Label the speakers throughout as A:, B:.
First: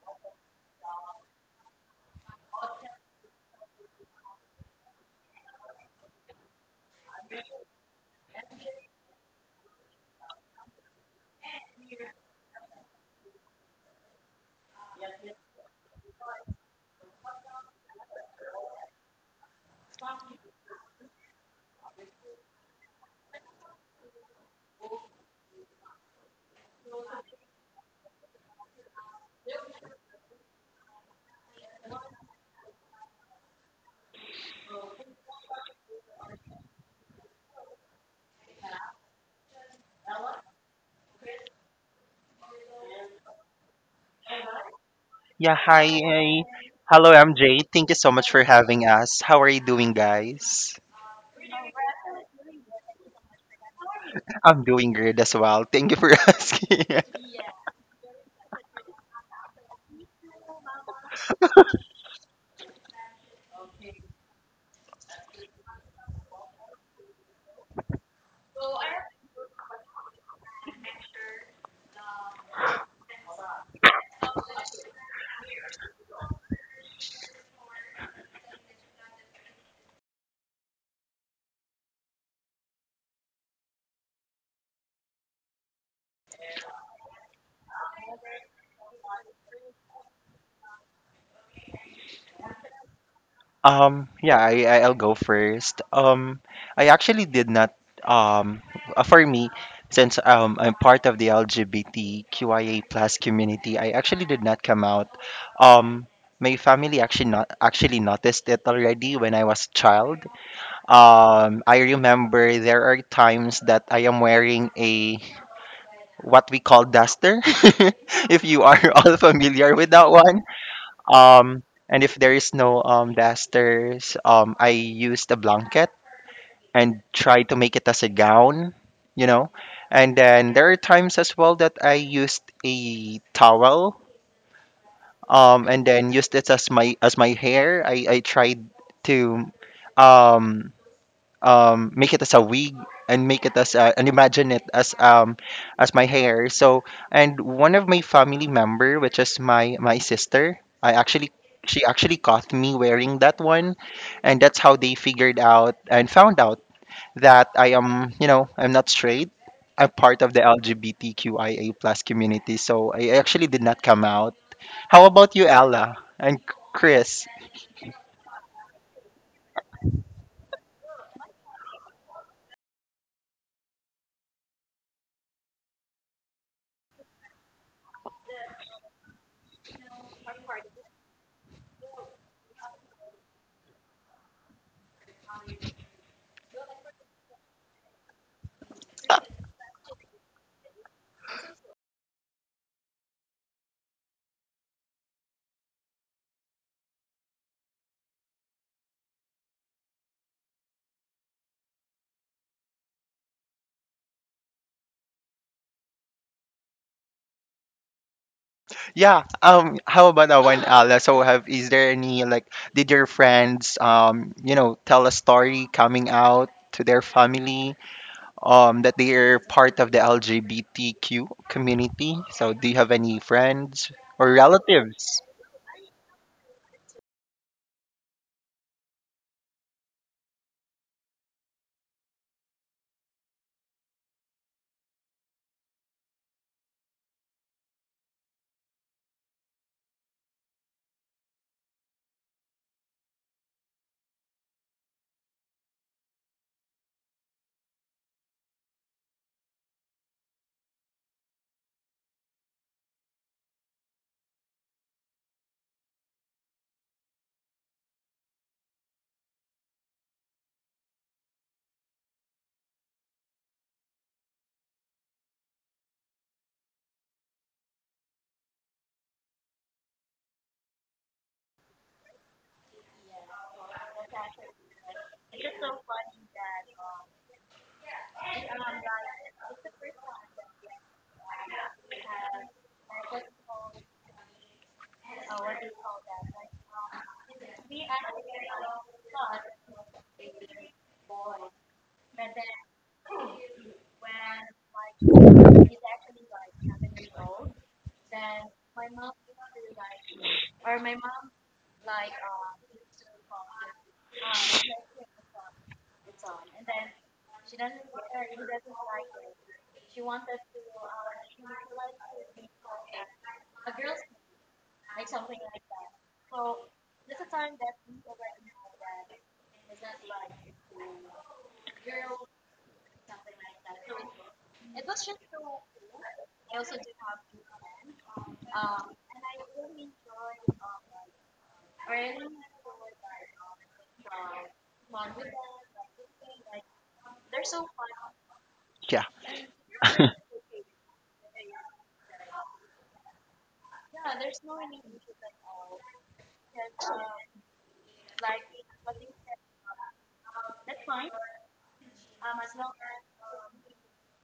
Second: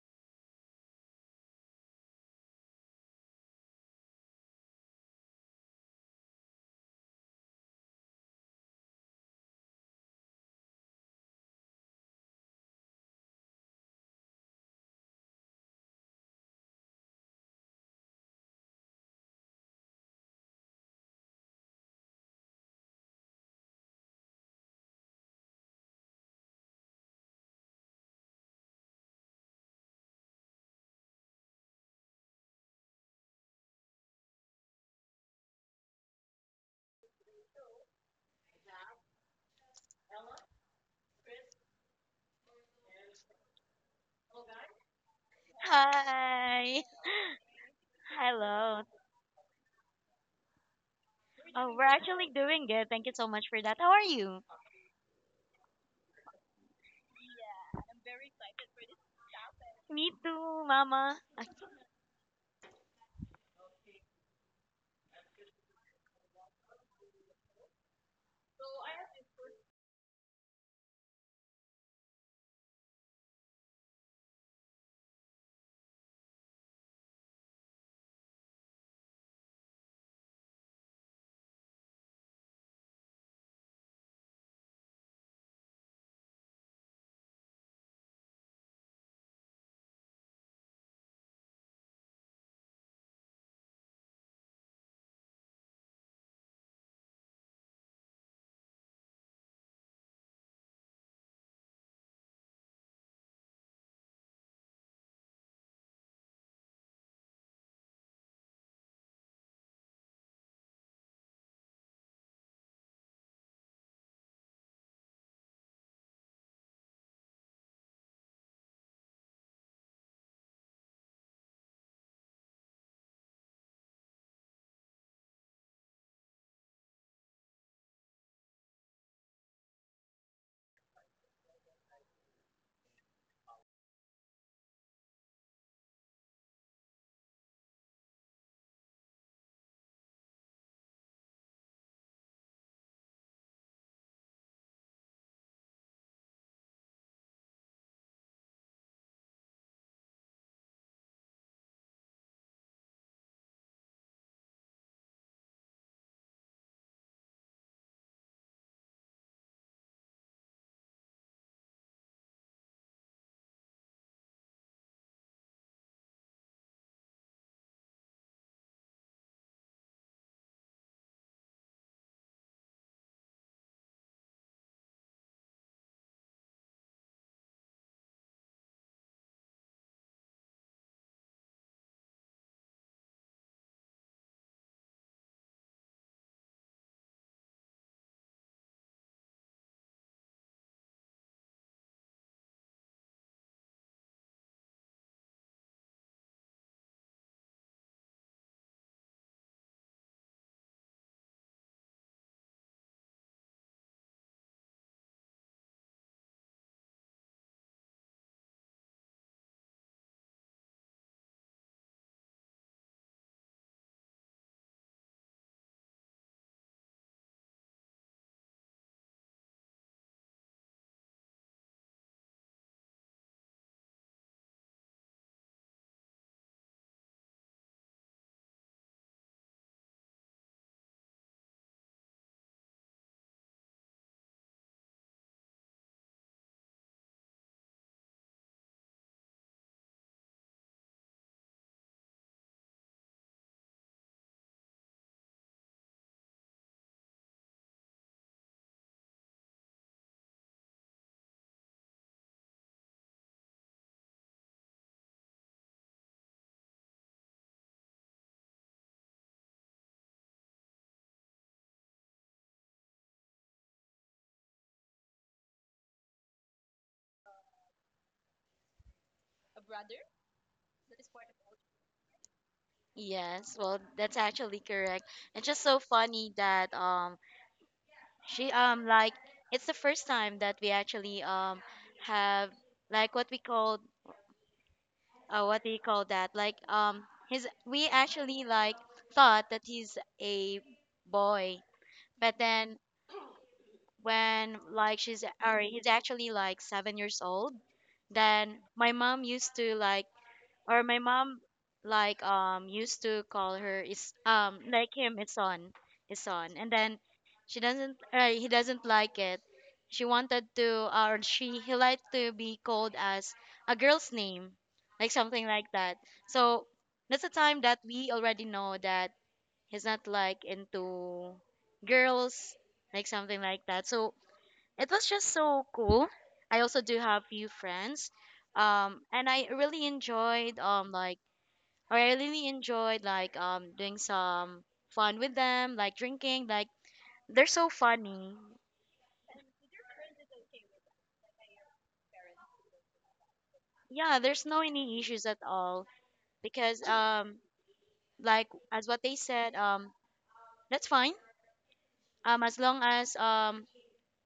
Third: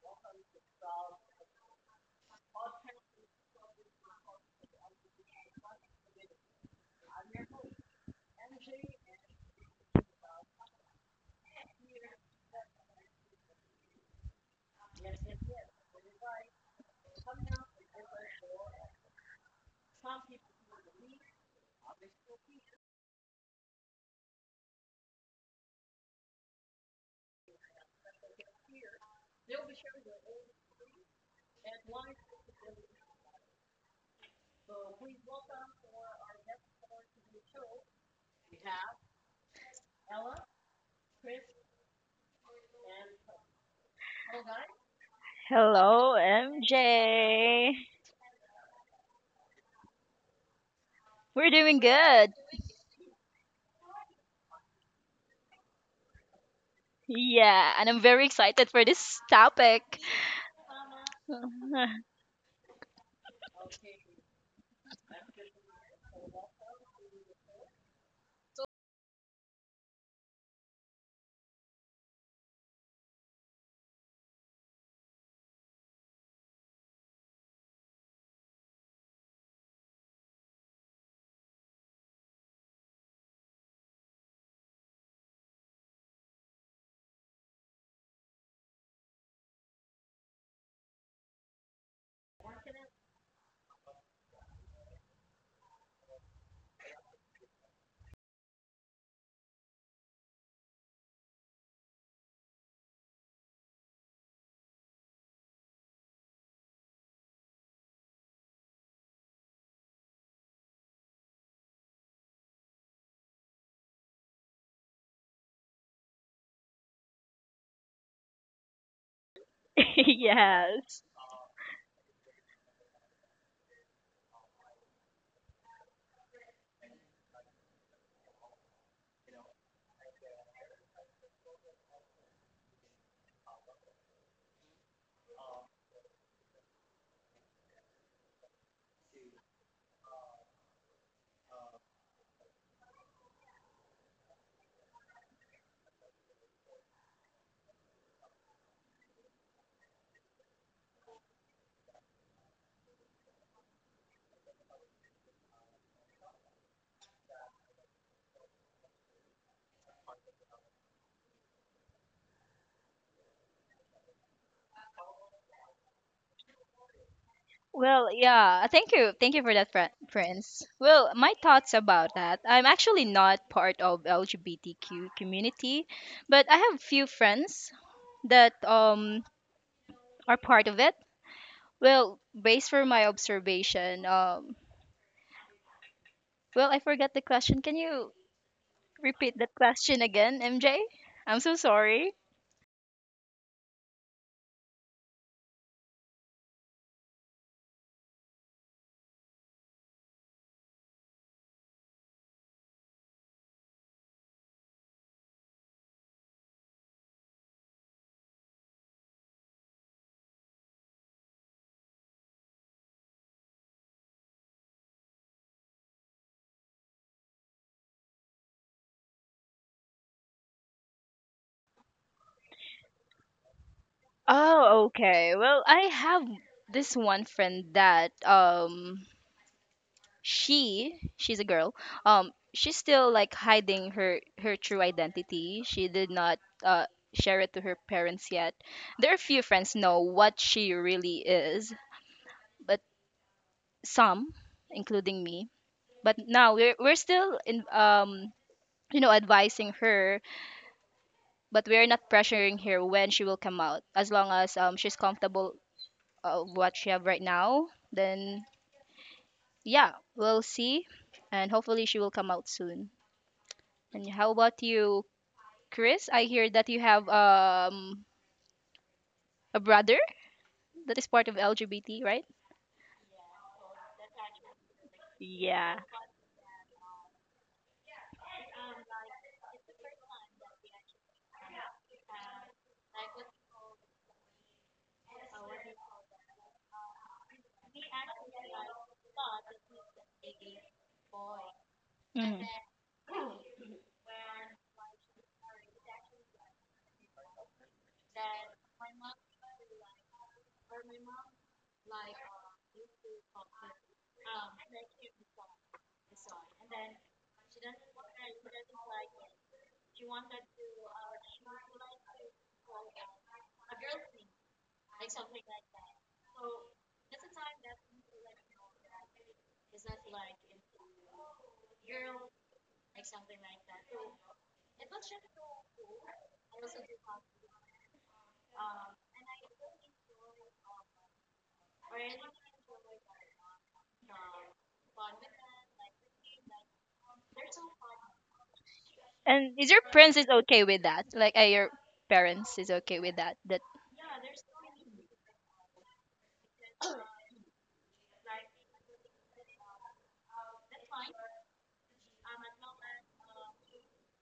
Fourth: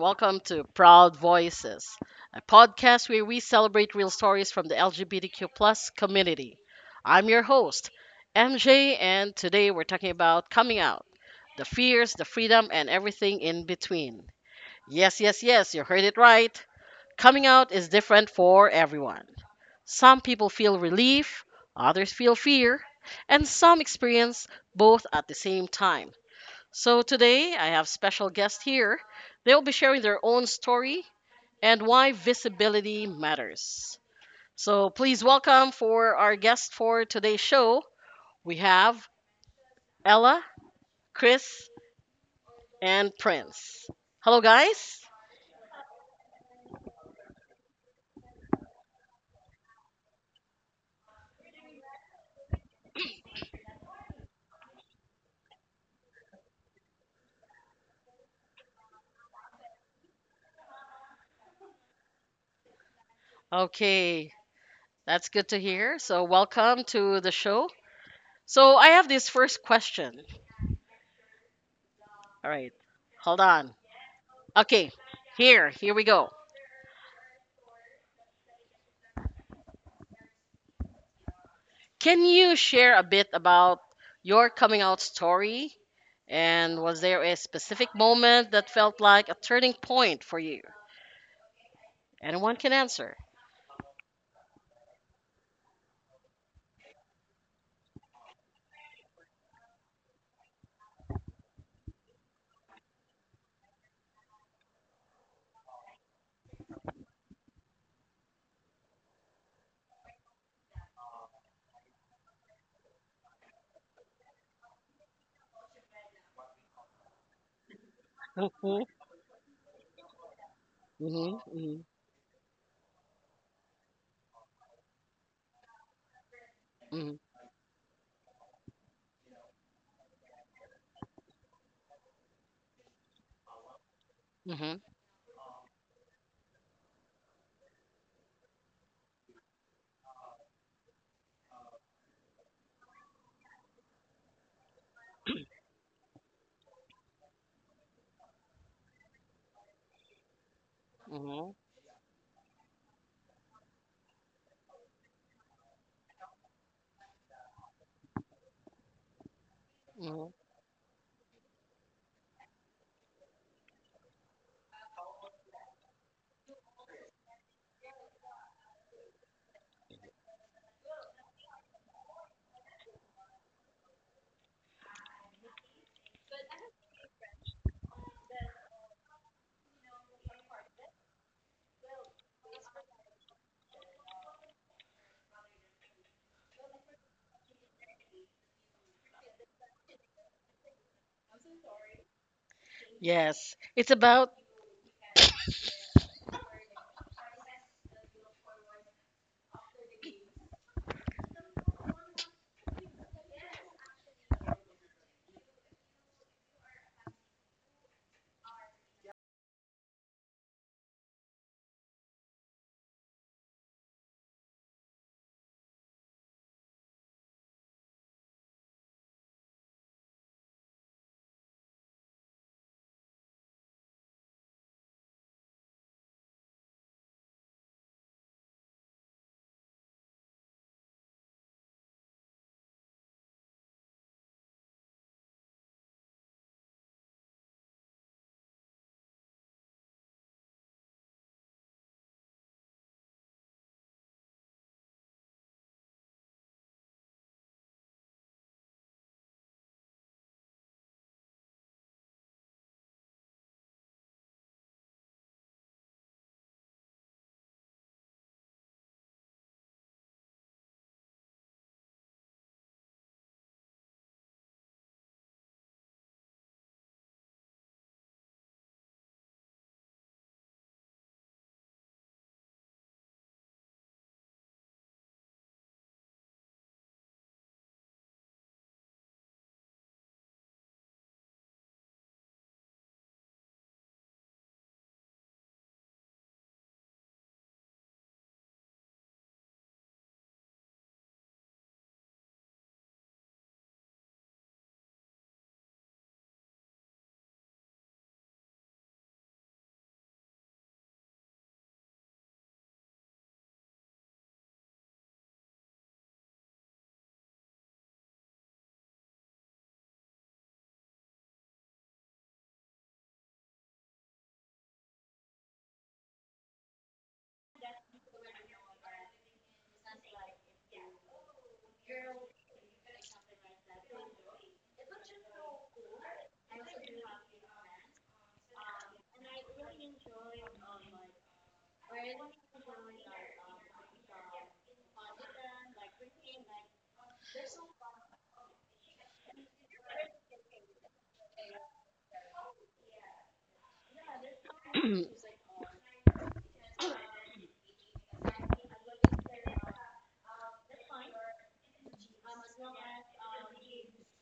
A: welcome to Proud Voices, a podcast where we celebrate real stories from the LGBTQ plus community. I'm your host, MJ, and today we're talking about coming out, the fears, the freedom, and everything in between. Yes, yes, yes, you heard it right. Coming out is different for everyone. Some people feel relief, others feel fear, and some experience both at the same time. So today I have special guests here. They'll be sharing their own story and why visibility matters. So please welcome for our guest for today's show, we have Ella, Chris, and Prince. Hello guys.
B: Yeah, hi,
C: Hello,
B: hi.
D: Hi.
B: Hello, MJ.
C: MJ.
B: Thank you so much for
D: Hello.
B: having us. How are you doing, guys?
C: We're
D: Oh,
C: doing
D: we're actually
C: good.
D: doing good. Thank you so much for that. How are you?
B: I'm doing great as well. Thank you for asking.
C: Yeah, and I'm very excited for this topic.
D: Me too, Mama.
A: Okay, that's good to hear. So welcome to the show. So I have this first question. All right. Hold on. Okay. Here we go. Can you share a bit about your coming out story? And was there a specific moment that felt like a turning point for you? Anyone can answer.
B: Yeah, I'll go first. I actually did not, um, for me, since I'm part of the LGBTQIA plus community. I actually did not come out. Um, my family actually not actually noticed it already when I was a child. I remember there are times that I am wearing a what we call duster, if you are
A: Mhm,
B: all familiar with that one.
C: yes.
A: mhm, mhm,
B: And if there is no dusters, I used a blanket and
A: mhm,
B: try to make it as a gown, you know. And then there are times as well that I used a towel,
A: mhm,
B: and then used it as my hair. I tried to um make it as a wig and make it as a, and imagine it as my hair. So and one of my family member, which is my sister, I actually
A: mhm,
B: she actually caught me wearing that one, and that's how they figured out and found out that I am, you know, I'm not straight. I'm part
A: mhm.
B: of the LGBTQIA plus community, so I actually did not come out. How about you, Ella and Chris?
C: Well, yeah, thank you. Thank you for that, Prince. Well, my thoughts about that. I'm actually not part of LGBTQ community, but I have few friends that are part of it. Well, based from my observation, I forgot the question. Can you repeat that question again, MJ? I'm so sorry.
A: Yes, it's about.
B: Yeah. How about that one, Ala? So, have is there any like did your friends you know tell a story coming out to their family that they are part of the LGBTQ community? So, do you have any friends or
C: Oh,
B: relatives?
C: okay. Well, I have this one friend that she's a girl. She's still like hiding her true identity. She did not share it to her parents yet. There are few friends know what she really is, but some, including me. But now we're still in advising her, but we're not pressuring her when she will come out. As long as she's comfortable of what she have right now, then yeah, we'll see. And hopefully she will come out soon. And how about you, Chris? I hear that you have a brother that is part of LGBT, right?
D: Yes, well, that's actually correct. It's just so
C: Yeah.
D: funny that she like it's the first time that we actually have like what we call what do you call that? Like his we actually like thought that he's a boy. But
C: Hmm.
D: then when like she's or he's actually like 7 years old, then my mom used to like or my mom like used to call her is like him Ison Ison, and then she doesn't he doesn't like it. She wanted to or she he liked to be called as a girl's name, like something like that. So that's the time that we already know that he's not like into girls, like something like that. So it was just so cool. I also do have few friends, and I really enjoyed like or I really enjoyed like doing some fun with them, like drinking. Like they're so funny.
B: Yeah.
C: And is your parents is okay with that? Like, are your parents is okay with that? That
D: Yeah, there's no any issues at all because like as what they said, that's fine, as long as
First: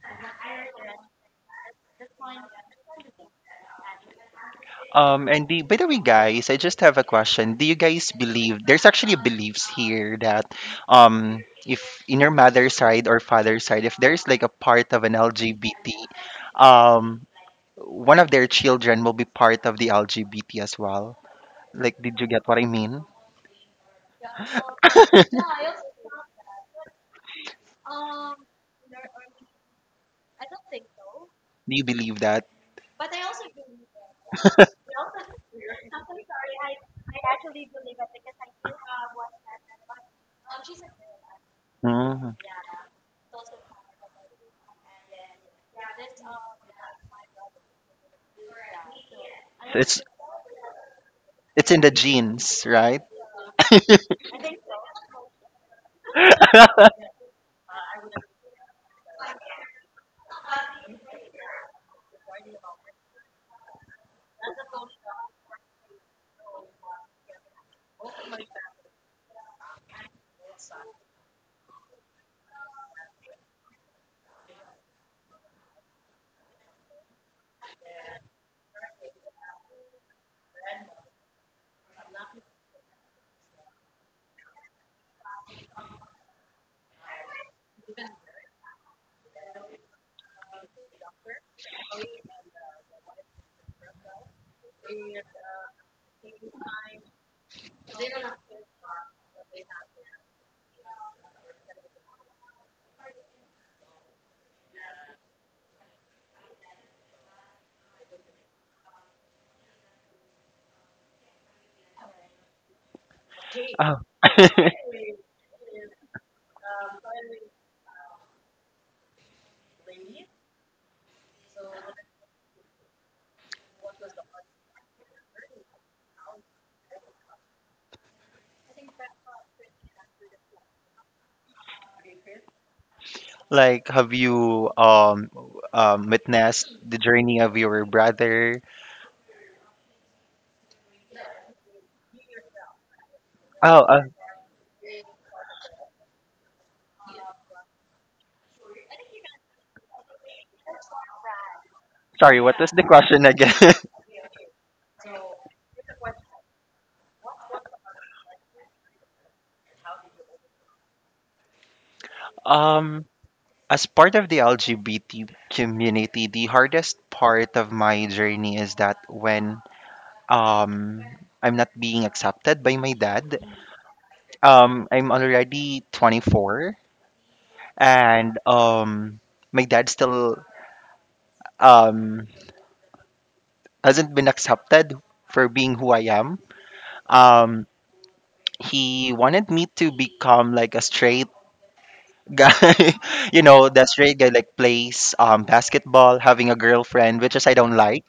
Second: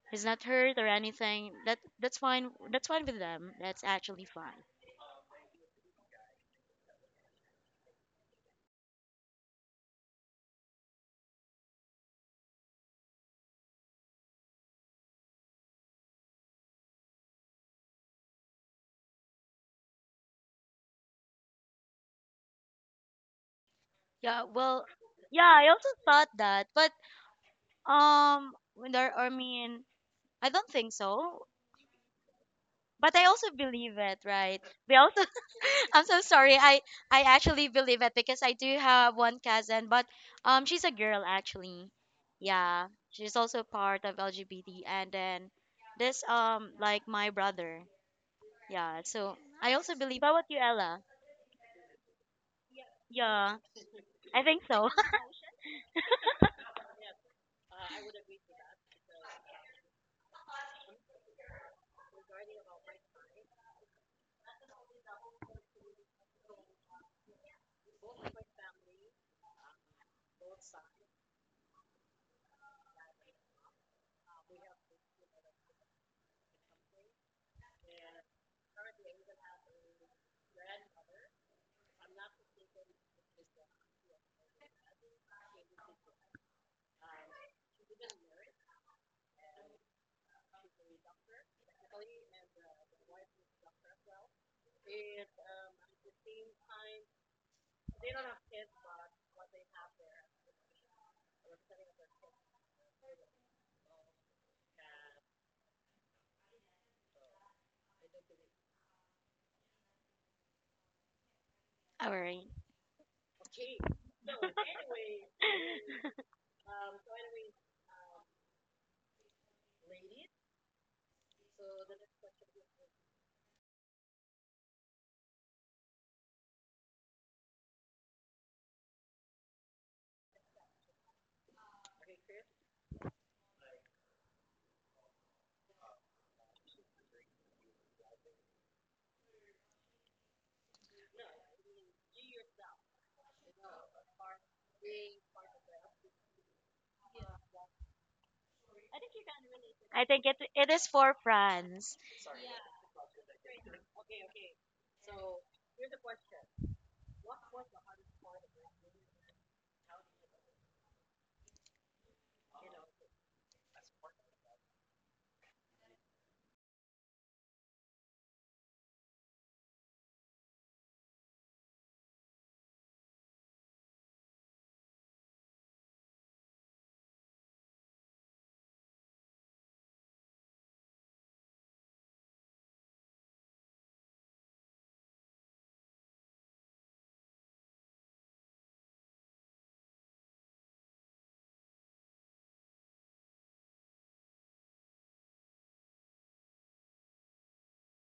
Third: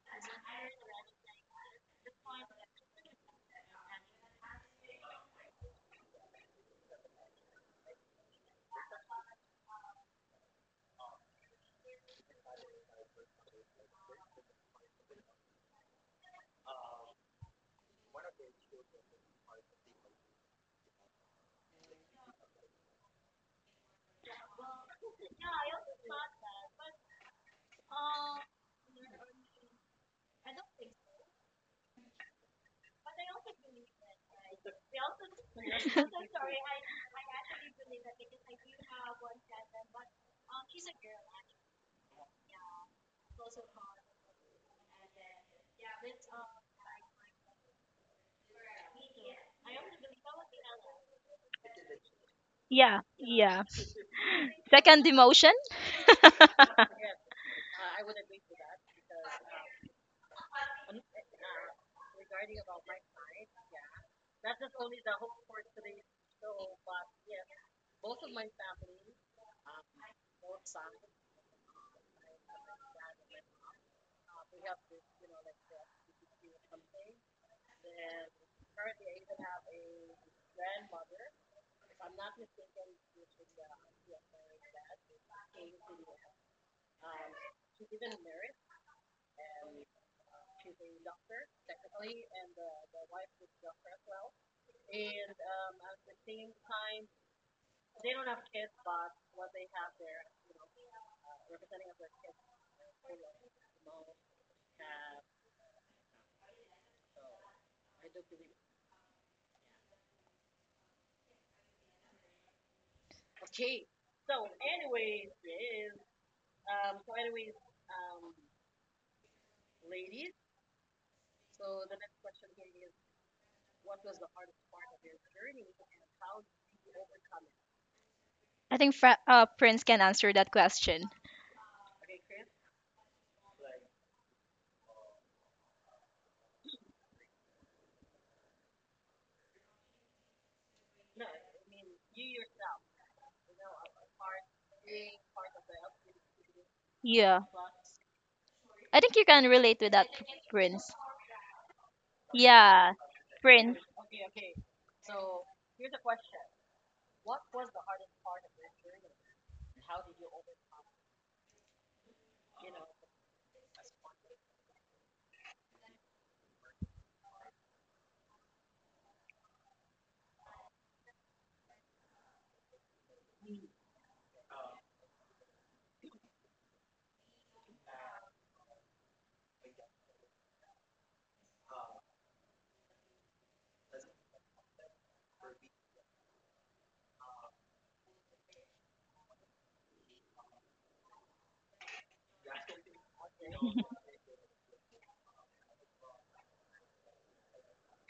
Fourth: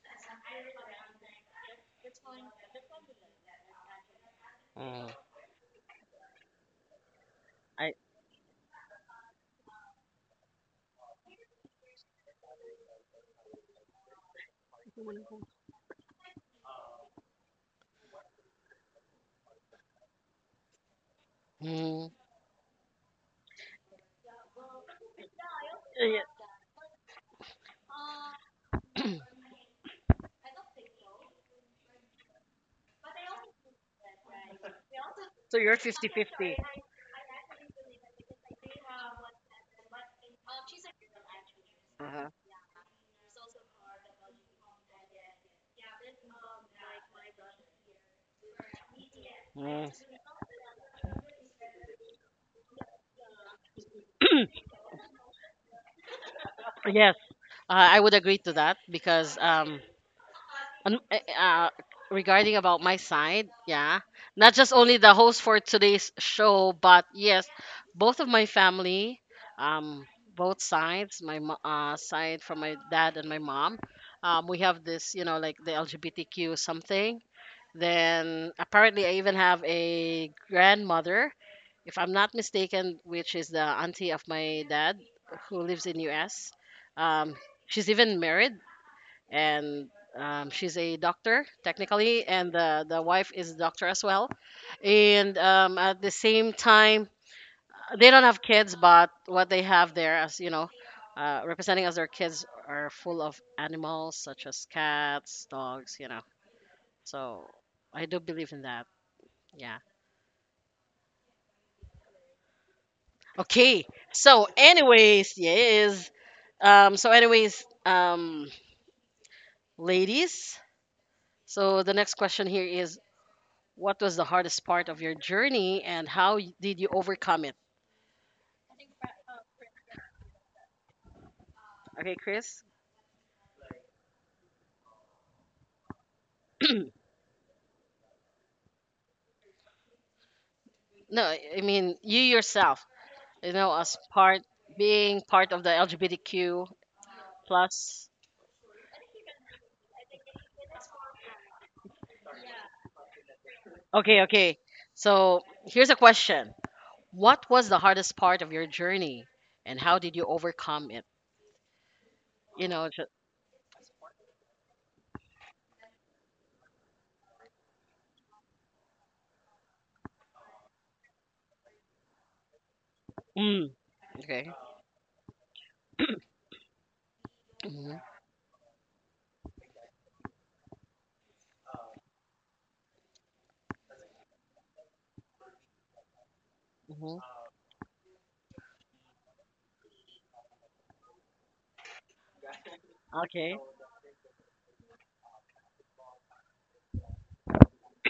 D: he's not hurt or anything, that that's fine with them. That's actually fine.
A: Mm.
B: And by the way, guys, I just have a question. Do you
A: I.
B: guys believe there's actually beliefs here that if in your mother's side or father's side if there's like a part of an LGBT, um one of their children will be part of the LGBT as well. Like,
A: Mm,
B: did you get what I mean? Do
D: Yeah, well, yeah, I also
A: yeah,
D: thought that, but when there, I mean, I don't think so,
B: you believe that?
D: but I also believe it, right? We also,
A: so you're
D: I'm so sorry.
A: fifty-fifty.
D: I actually believe it because I do have one cousin, but she's a girl actually.
A: Uh-huh.
B: Mm.
D: Yeah, she's also part of LGBT, and then this like my brother. Yeah, so I
B: So
A: Mm.
D: also
B: it's
D: believe. How about you, Ella?
B: it's in the genes,
C: yeah,
B: right?
D: Yeah,
C: yeah,
D: I think so.
C: second demotion?
A: Yes, I would agree to that because And uh, regarding about my side, yeah, not just only the host for today's show, but yes, both of my family, um, both sides, my side from my dad and my mom, we have this, you know, like the LGBTQ something. Then apparently, I even have a grandmother, if I'm not mistaken, which is the auntie of my dad who lives in US. Um, she's even married and she's a doctor technically, and the wife is a doctor as well. And at the same time, they don't have kids, but what they have there, as you know, representing as their kids, are full of animals such as cats, dogs, you know. So I do believe in that. Yeah.
D: All right.
A: Okay.
B: Oh.
A: So, anyways, yes. So, anyways, ladies. So the next question here is, what was the hardest part of your journey and how did you overcome it?
C: I think Prince can answer that question.
B: Like, have you witnessed the journey of your brother?
A: No, I mean you yourself, you know,
B: Oh,
A: as part being part of the LGBTQ
C: Yeah,
A: plus.
C: I think you can relate with
D: I
C: that,
D: think it it is
C: Prince.
D: for France.
B: sorry. What was the
C: Yeah.
B: question again?
C: Prince.
A: Okay, okay. So here's a question. What was the hardest part of your journey and how did you overcome it? You know,
B: um,
A: just,
B: as part of the LGBT community, the hardest part of my journey is that when um I'm not being accepted by my dad.
A: mm, okay.
B: I'm already 24,
A: Hmm.
B: and my dad still um hasn't been accepted for being who I am.
A: Hmm.
B: Um he wanted me to become like a straight guy, you
A: Okay.
B: know, the straight guy like plays basketball, having a girlfriend, which is I don't like.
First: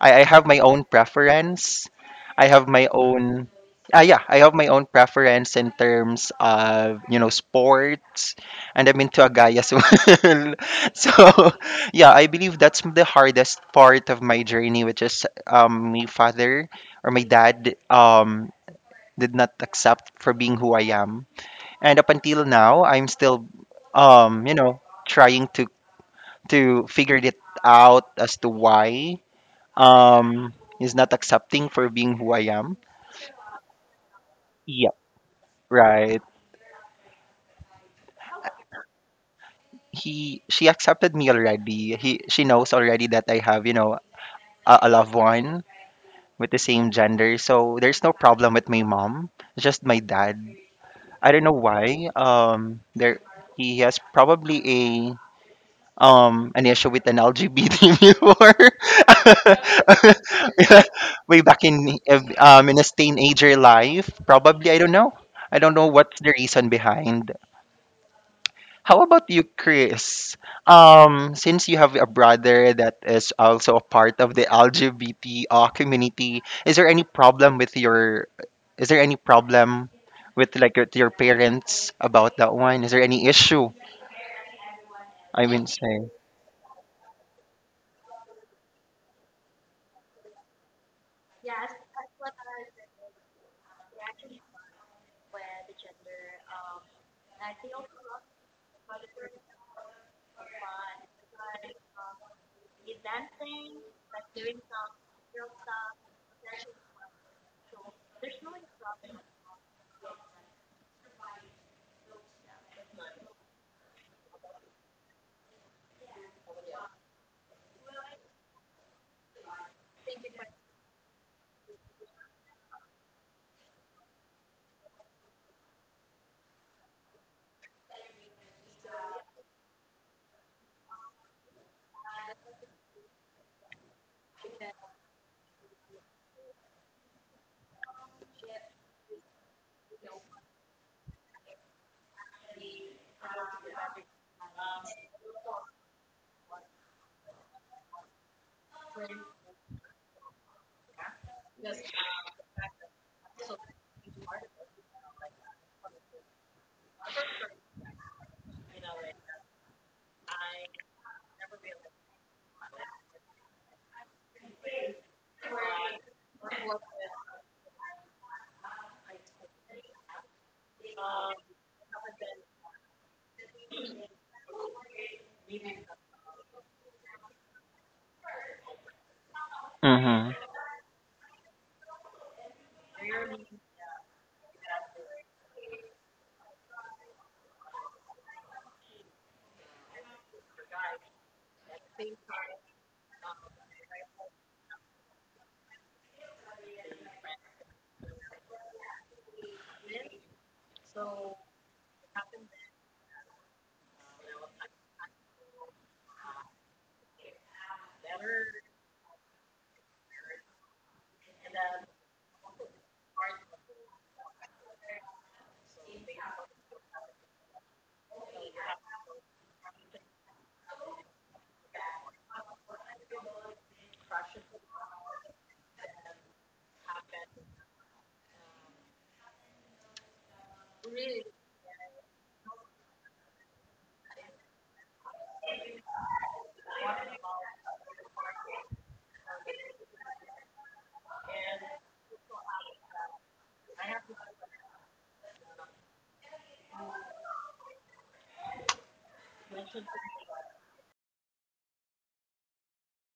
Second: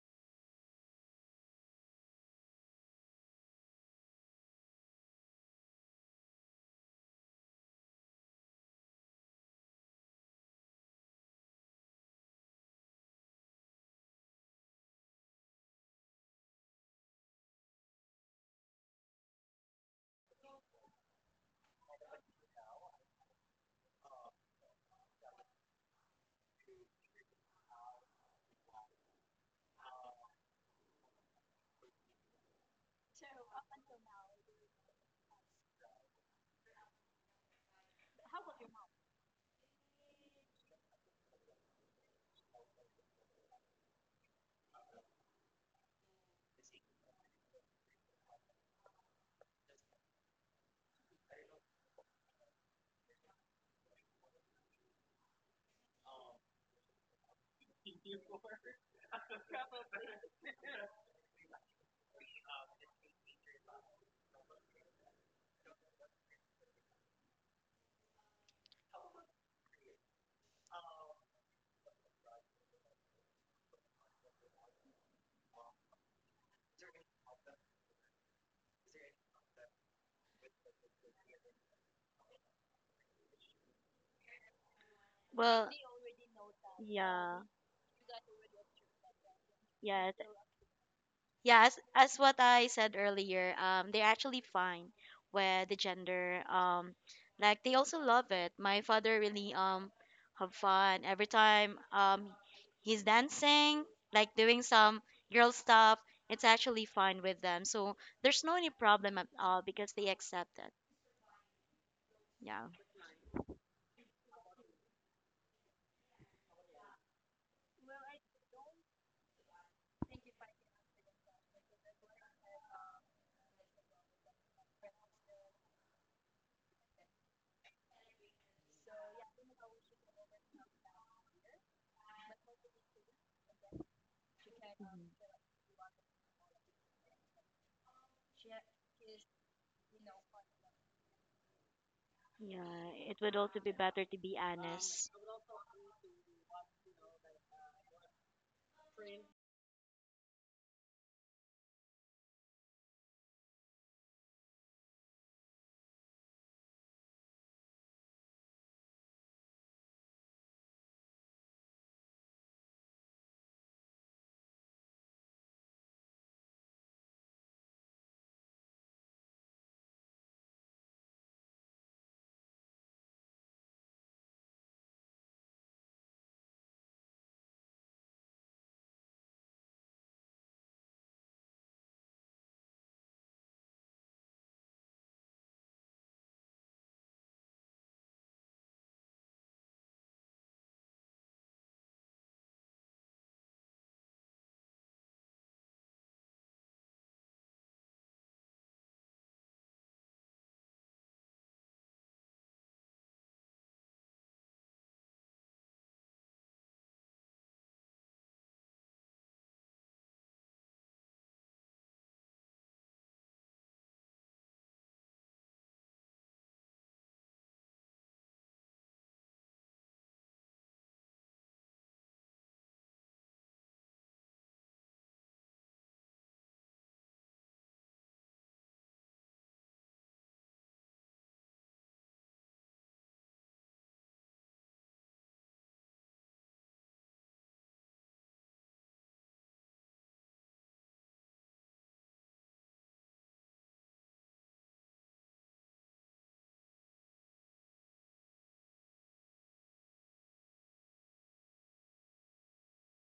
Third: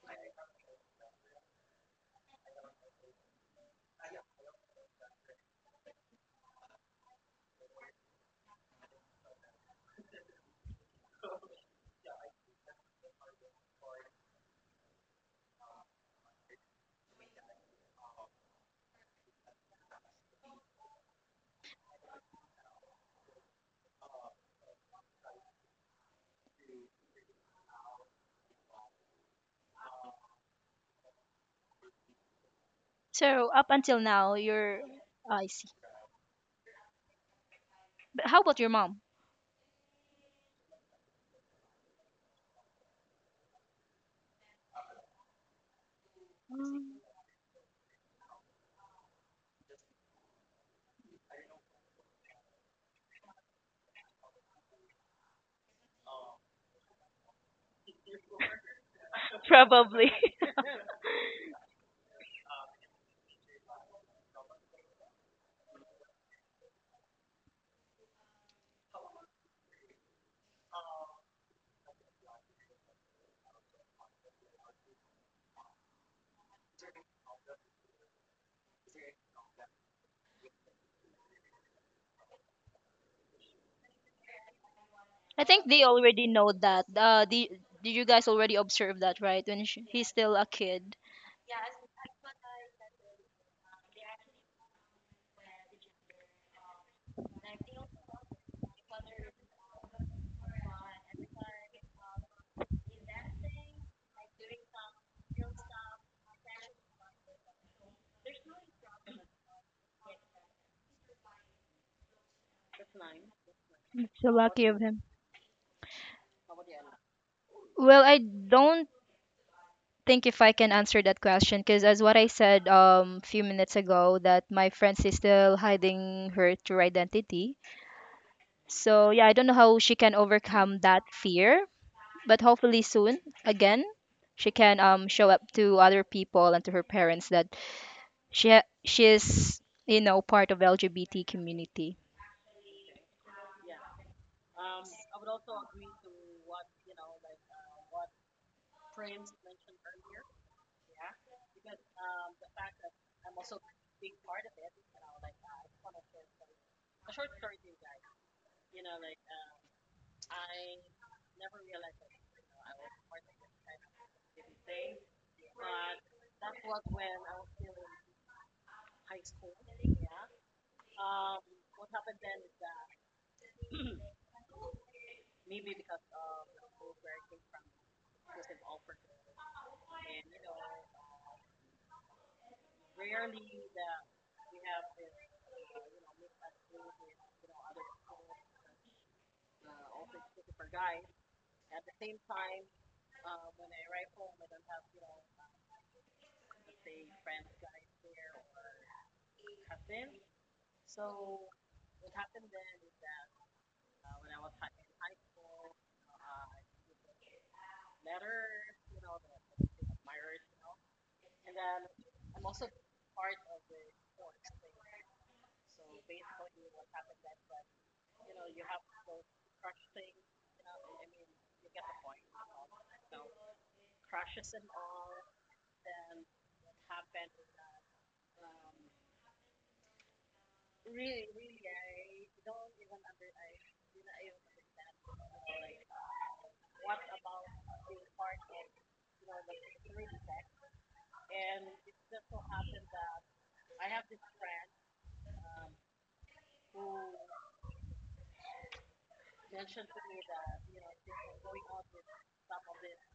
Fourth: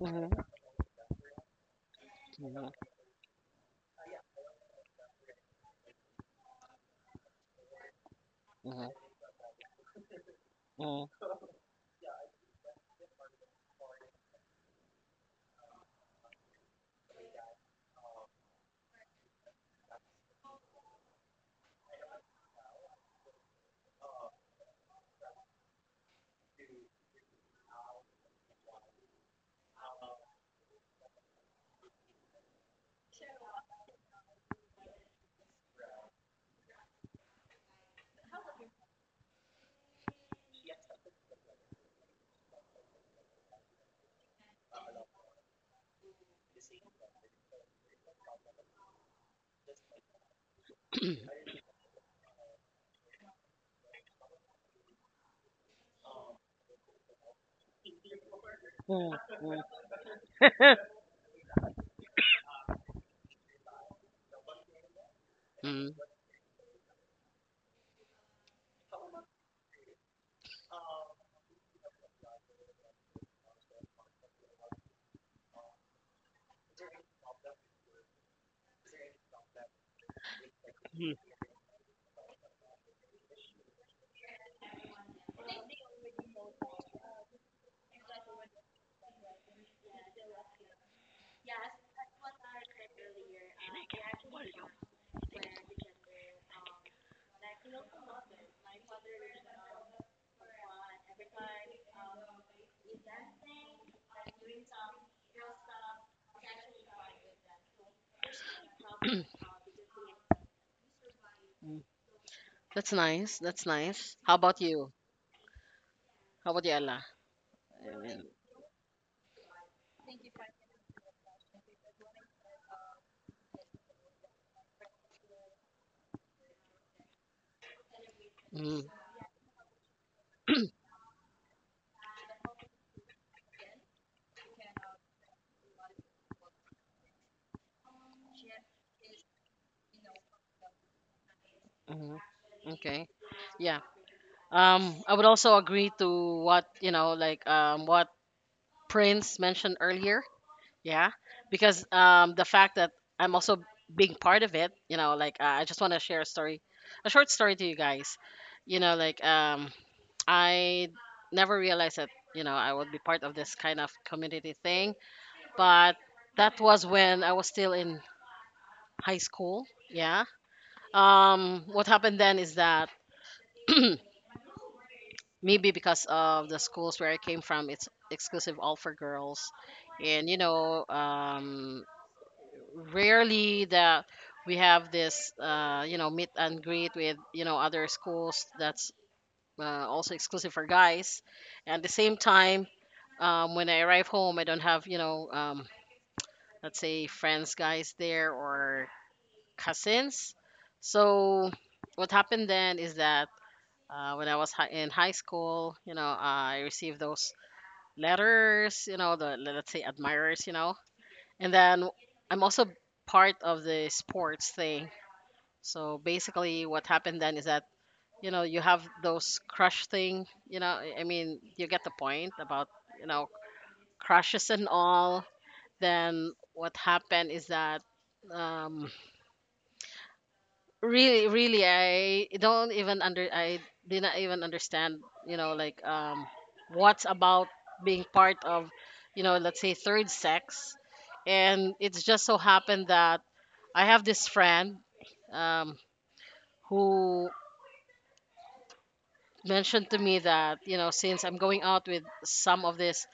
B: I
A: Hmm.
B: have my own preference. I have
A: Hmm.
B: my own yeah, I have my own preference in terms of, you know, sports, and I'm
A: Hmm.
B: into a guy as well.
A: Mm.
B: So yeah, I believe that's the hardest part of my journey, which is my father or my dad did not accept for being who I am. And up until now I'm still, you know, trying to figure it out as to why um is not accepting for being who I am.
C: So up until now, you're.
B: Yep.
C: Oh, I see.
B: Right.
C: But how about your mom?
B: He she accepted me already. He she knows already that I have, you know, a loved one with the same gender. So there's no problem with my mom, just my dad.
A: Mm.
B: I don't know why. There He has probably a an issue with an LGBT before.
A: Mm.
C: Probably.
B: Yeah, way back in his teenager life, probably I don't know. I
A: Mm.
B: don't know
A: Mm.
B: what's the reason behind. How about you, Chris? Since you have a brother that is also a part of the LGBT, community, is there any problem with your? Is there any problem with like with your parents about that one? Is there any issue?
C: I
B: I
C: think
B: mean,
D: Well,
C: they
B: say.
C: already know that.
D: yeah,
C: Did you guys already observe that, right? When sh he's
D: yes.
C: still a kid.
D: Yeah, as what I said earlier, they're actually fine with the gender. Like they also love it. My father really have fun every time he's dancing, like doing some girl stuff. It's actually fine with them, so there's no any problem at all because they accept it.
A: Mm.
D: Yeah.
A: That's nice. That's nice.
C: So
A: How about
C: lucky of
A: you?
C: him.
A: How about you, Ella?
C: Well, I don't think if I can answer that question because as what I said few minutes ago that my friend is still hiding her true identity.
A: Mm-hmm.
C: So yeah, I don't know how she can overcome that fear, but hopefully soon again she can
D: Mhm.
C: show up to other people and to her parents that she she's you know part of LGBT community.
A: Hmm.
D: Yeah,
A: Okay.
D: it would also be
A: Yeah.
D: better to be honest.
A: I would also agree to what you know, like what Prince mentioned earlier. Yeah, because the fact that I'm also being part of it, you know, like I just want to share a story, a short story to you guys. You know, like I never realized that you know I would be part of this kind of community thing, but that was when I was still in high school. Yeah. What happened then is that maybe because of the schools where I came from, it's exclusive all for girls,
B: Mm-hmm.
A: and you know, rarely that we have this, you know, meet and greet with you know other schools that's also exclusive for guys. And at the same time, when I arrive home, I don't have you know, let's say friends, guys there or cousins. So what happened then is that when I was in high school, you know, I received those letters, you know, the let's say admirers, you know. And then I'm also part of the sports thing. So basically, what happened then is that you know you have those crush thing, you know. I mean, you get the point about you know crushes and all. Then what happened is that um, really I did not even understand you know like what's about being part of you know let's say third sex, and it's just so happened that I have this friend um who mentioned to me that you know since I'm going out with some of this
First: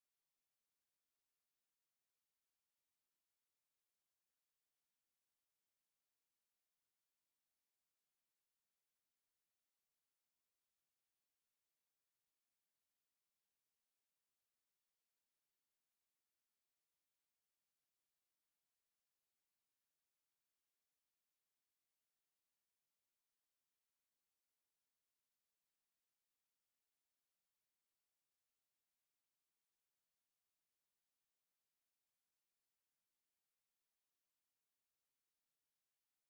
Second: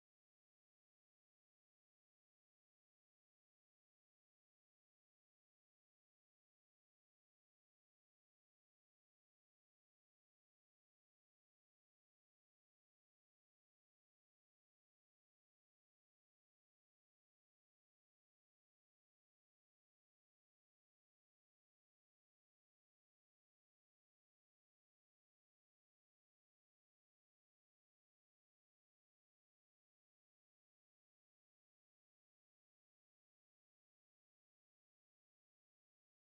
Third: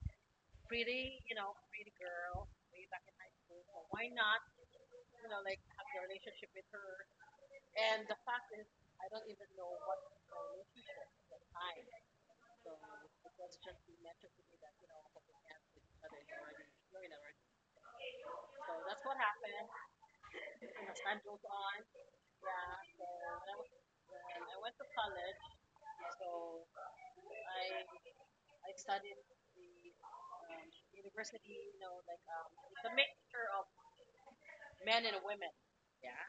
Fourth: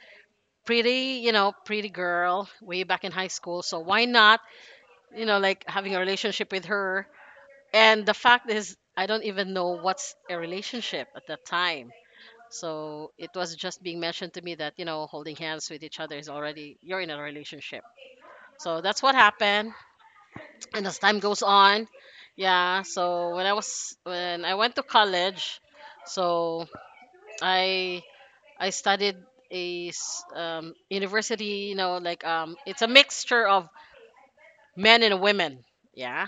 A: pretty you know pretty girl way back in high school, so why not you know like having a relationship with her. And the fact is, I don't even know what's a relationship at that time. So it was just being mentioned to me that, you know, holding hands with each other is already, you're in a relationship. So that's what happened. And as time goes on, yeah. So when I went to college, so I, I studied a university, you know, like, it's a mixture of men and women. Yeah.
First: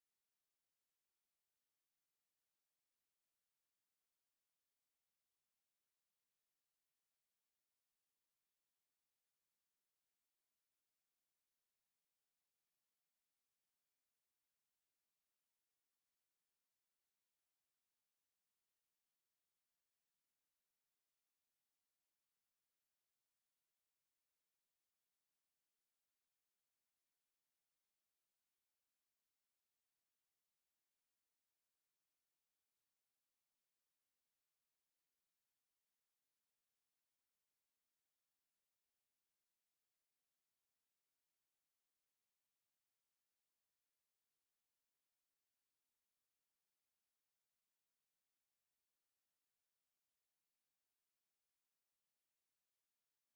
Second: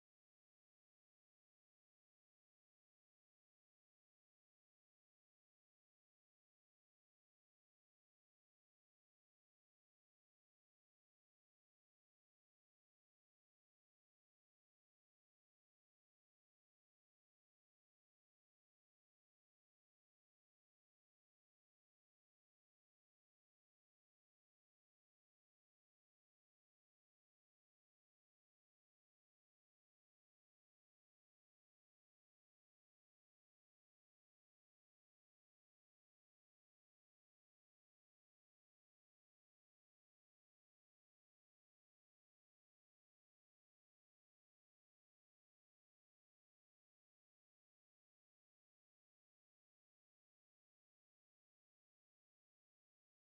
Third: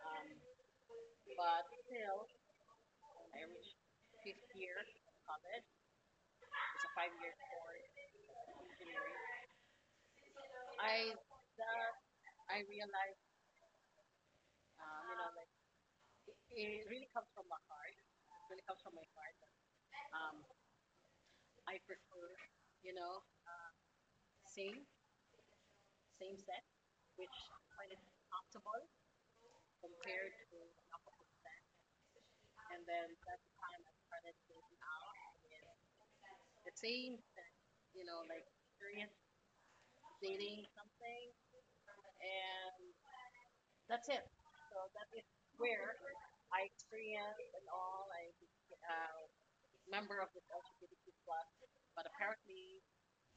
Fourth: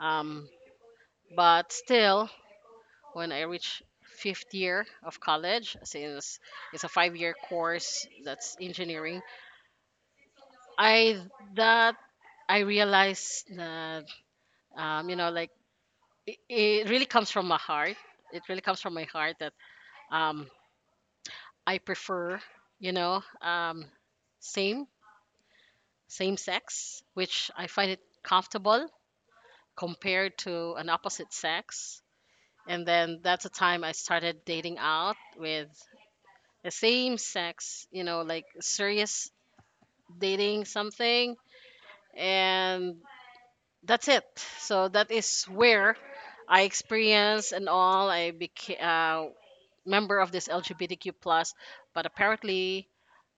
A: Um, but still when I reached fifth year of college, since it's a 5-year course that's engineering. I that I realized that you know like it really comes from my heart. It really comes from my heart that um, I prefer you know same same sex, which I find it comfortable compared to an opposite sex. And then that's the time I started dating out with the same sex, you know, like serious dating something, and that's it. So that is where I experienced and all. I became member of this LGBTQ plus, but apparently,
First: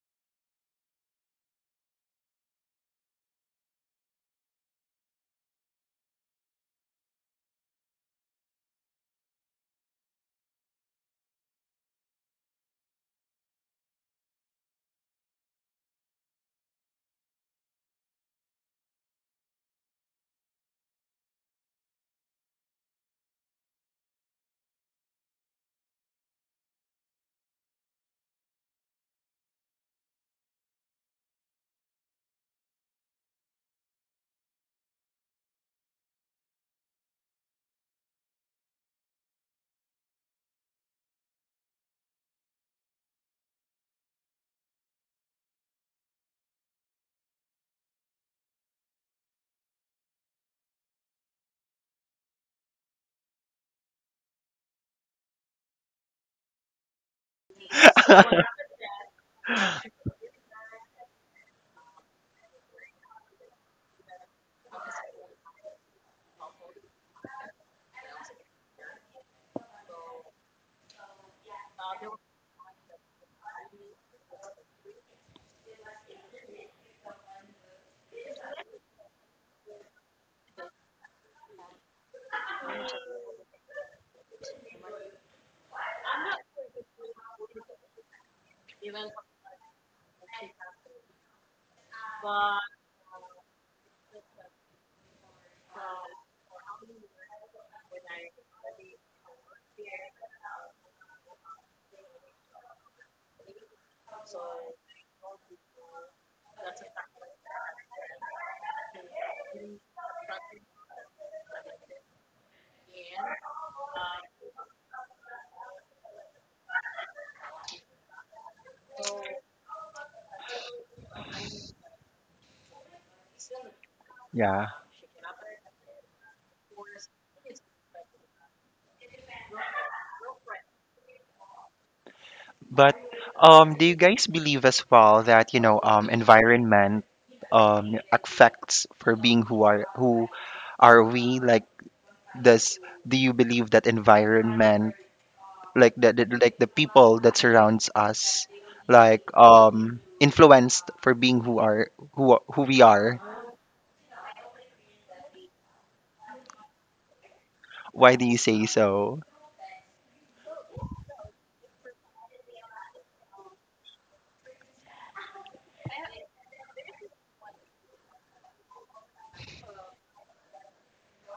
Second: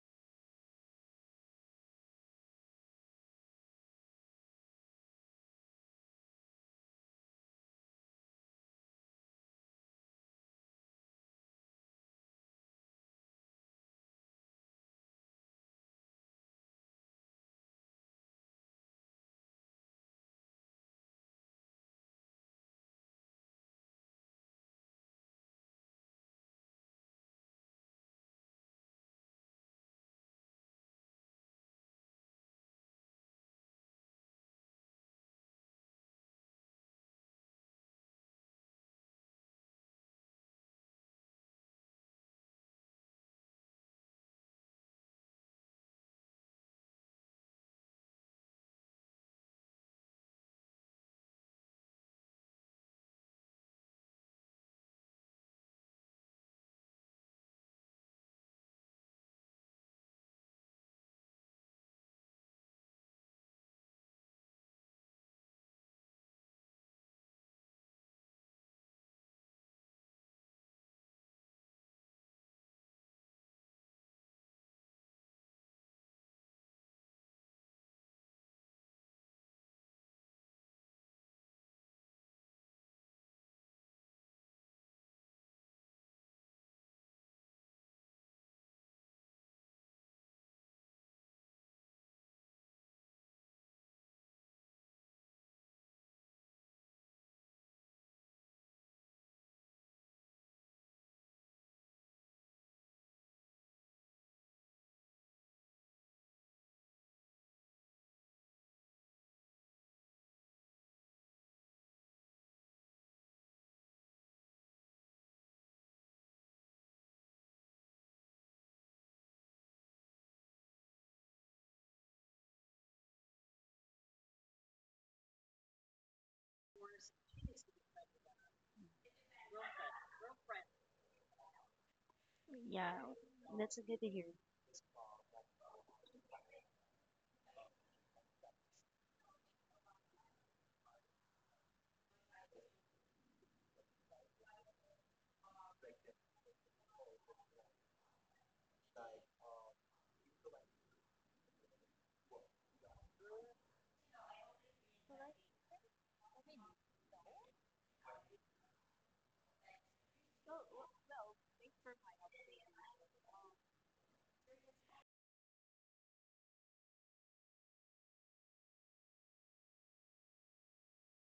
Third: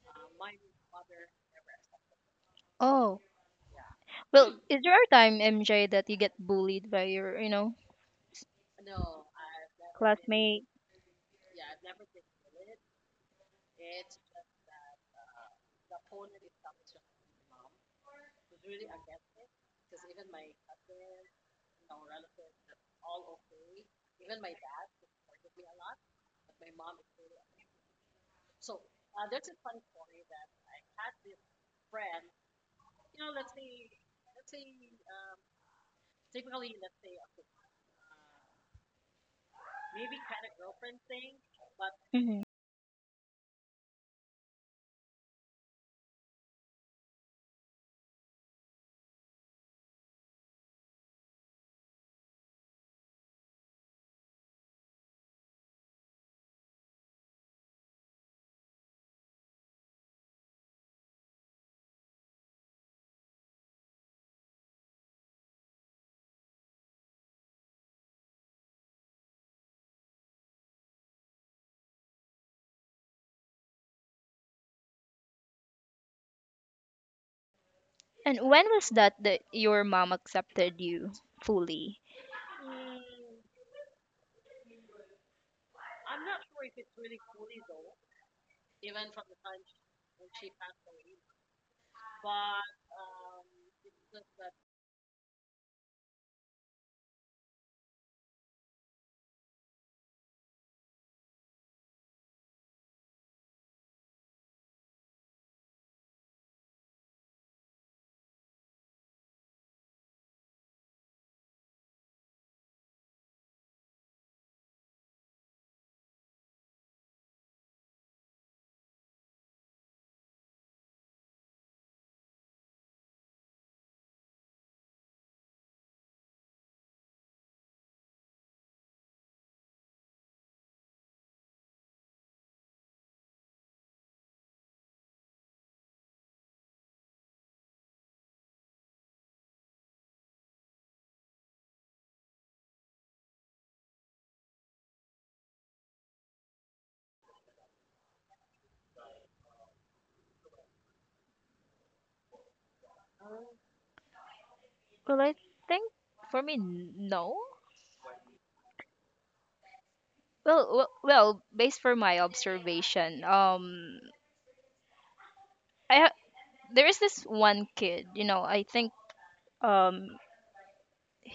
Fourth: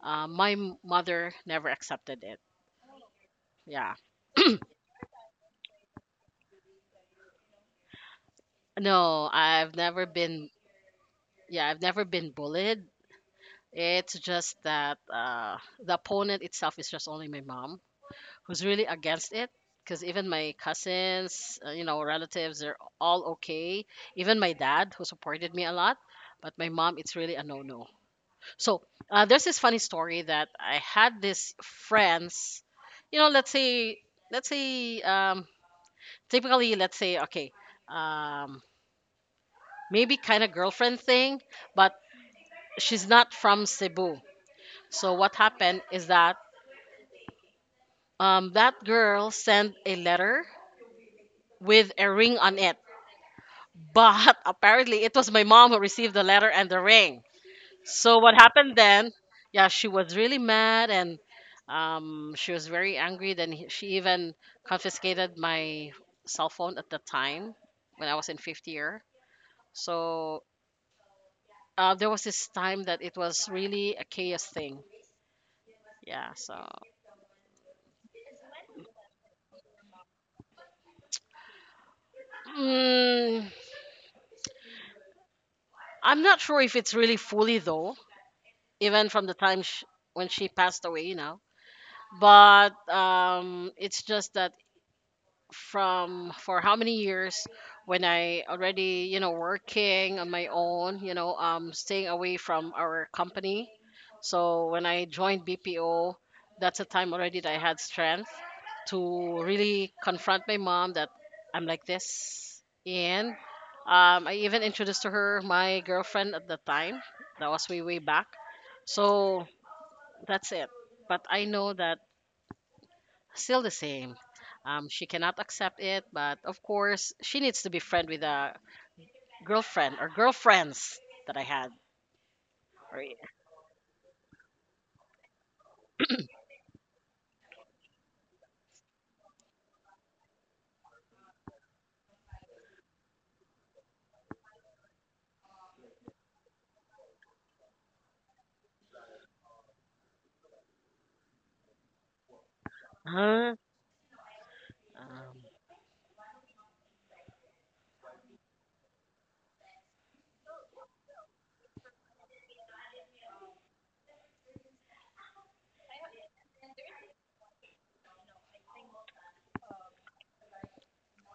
A: my mother never accepted it.
C: Oh
A: Yeah,
C: well, is there a time MJ that you get bullied by your
A: no, I've never been.
C: classmate?
A: Yeah, I've never been bullied. It's just that the opponent itself is just only my mom who's really against it, because even my cousins, you know, relatives, they're all okay, even my dad who supported me a lot, but my mom, it's really a no-no. So there's this funny story that I had this friends, you know, let's say, let's say um, typically let's say okay, um, maybe kind of girlfriend thing, but
C: Hmm.
A: she's not from Cebu. So what happened is that that girl sent a letter with a ring on it. But apparently, it was my mom who received the letter and the ring. So what happened then? Yeah, she was really mad and she was very angry. Then she even confiscated my cell phone at the time when I was in fifth year. So there was this time that it was really a chaos thing. Yeah, so
C: And when was that that your mom accepted you fully?
A: mm, I'm not sure if it's really fully though, even from the time sh when she passed away, you know. But it's just that from for how many years, when I already, you know, working on my own, you know, staying away from our company. So when I joined BPO, that's a time already that I had strength to really confront my mom that I'm like this. And I even introduced to her my girlfriend at the time. That was way, way back. So that's it. But I know that still the same.
B: Yeah.
A: She cannot accept it, but of course, she needs to be friend with a girlfriend or girlfriends that I had.
D: Yeah,
B: But
A: Or,
D: that's
B: do you
D: good to hear.
B: guys believe as well that you know environment affects for being who are we? Like, does do you believe that environment, like the people that surrounds us, like influenced for being who we are?
A: huh?
C: Well, I
A: Um,
C: think for me no.
B: Why do you say so?
C: Well, based for my observation, I ha- there is this one kid. You know, I think um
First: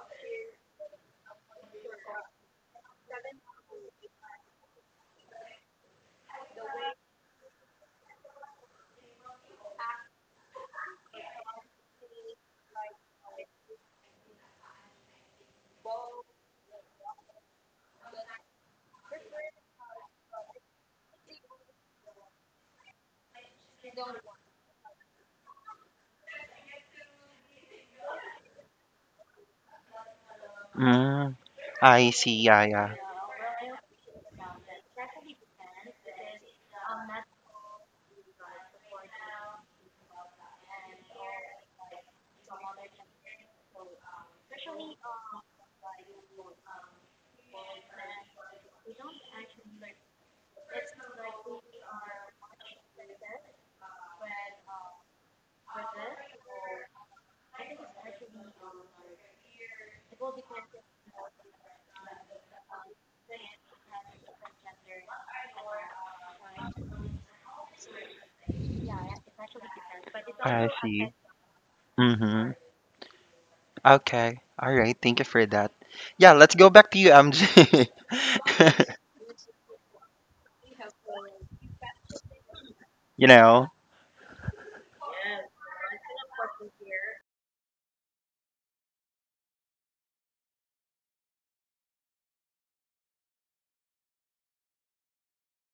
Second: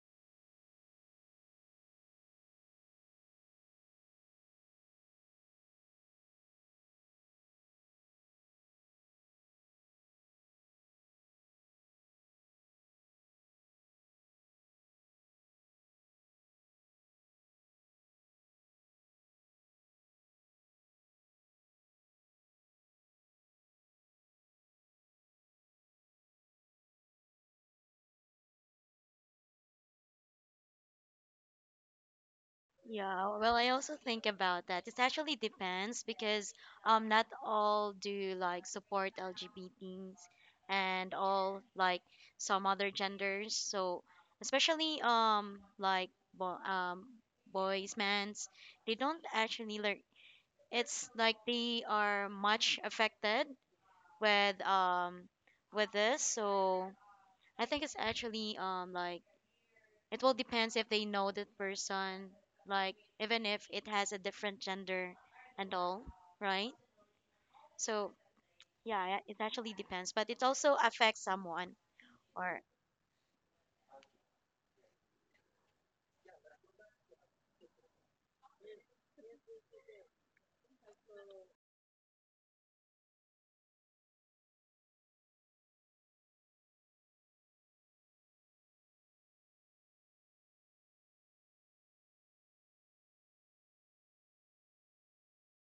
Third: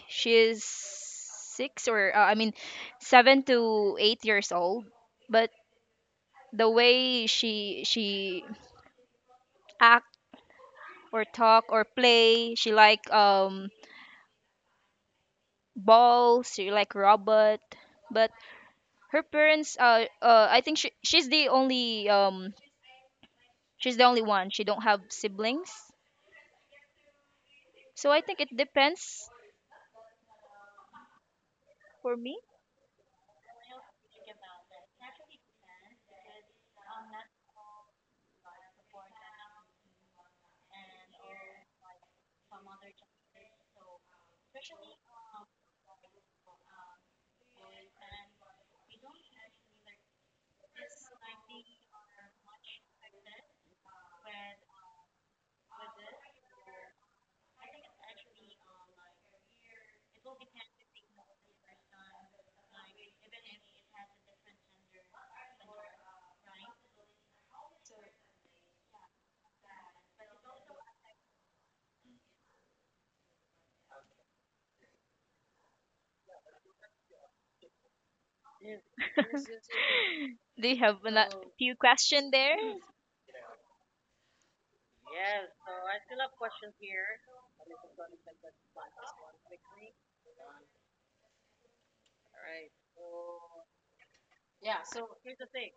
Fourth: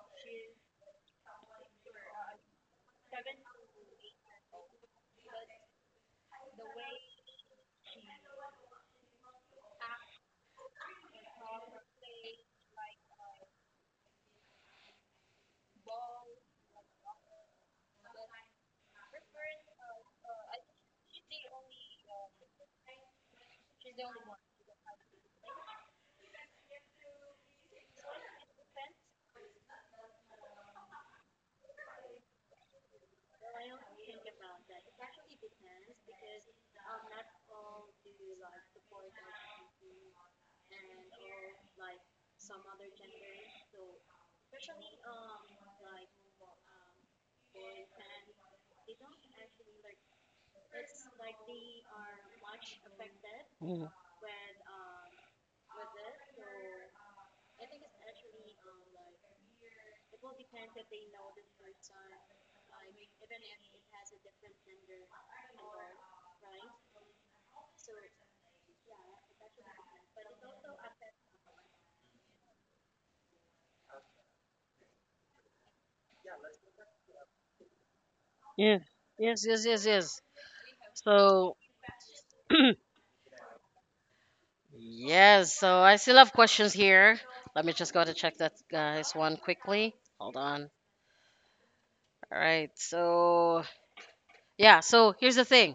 C: she is six or I mean, 7 to 8 years old. But the way she act or talk or play, she like balls, she like robot. But her parents, I think she's the only she's the only one. She don't have siblings, so I think it depends
B: Mm, I
C: for me.
B: see. Yeah,
D: Yeah, well, I also think about that. It actually depends because not
B: yeah.
D: all do like support LGB T's, and all like some other genders. So especially like bo boys, mans, they don't actually like it's like they are much affected
A: mm,
D: with um with this. So I think it's actually like it will depends if they know that person, like even if it has a different gender and all, right? So yeah, yeah, it actually depends, but it
B: I
D: also
B: see.
D: affects someone
B: Mm-hmm.
D: or
B: Okay. All right. Thank you for that. Yeah, let's go back to you, MJ.
A: yeah. Yes, yes, yes, yes.
C: Do you have a
A: So,
C: few question there?
B: You know,
A: yes, so I still have questions here. Let me just go to check that, guys, one quickly. Hold on. All right, so, yeah, so here's the thing.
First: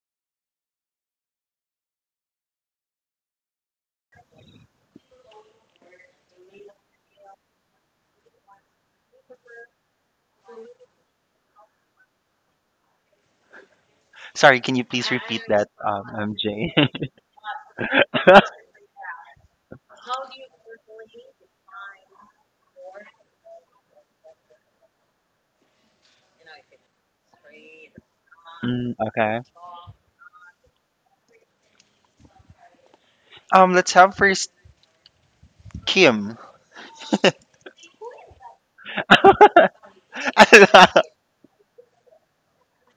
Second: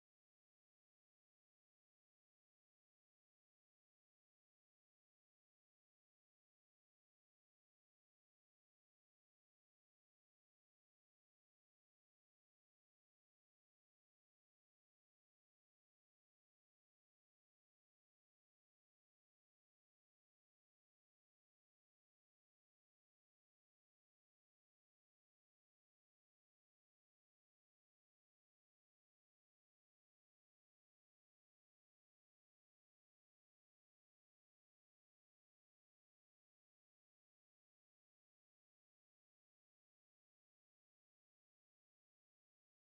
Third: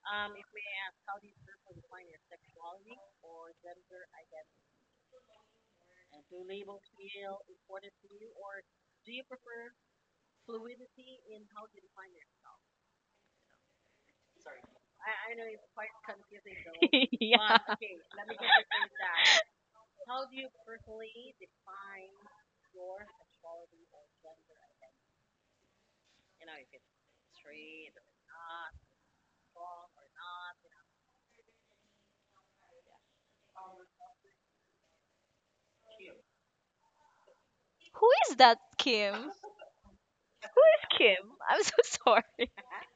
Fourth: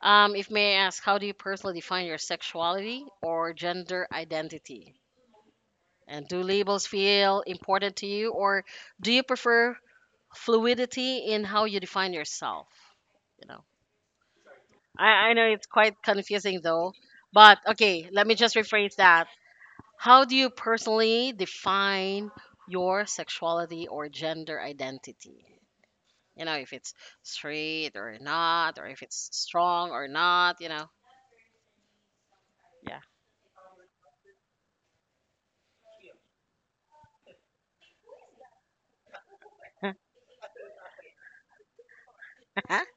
A: If may I ask, how do you personally define your sexuality or gender identity? And do labels feel important to you, or do you prefer fluidity in how you define yourself? You know,
B: sorry, can you please
A: I
B: repeat
A: know it's
B: that,
A: quite confusing
B: MJ?
A: though,
C: yeah.
A: but okay, let me just rephrase that. How do you personally define your sexuality or gender identity? You know, if it's straight or not, or
B: Mm,
A: if it's
B: okay.
A: strong or not, you know,
B: Let's have first Kim.
C: Who is that, Kim? Kim. I'm so sorry.
A: yeah.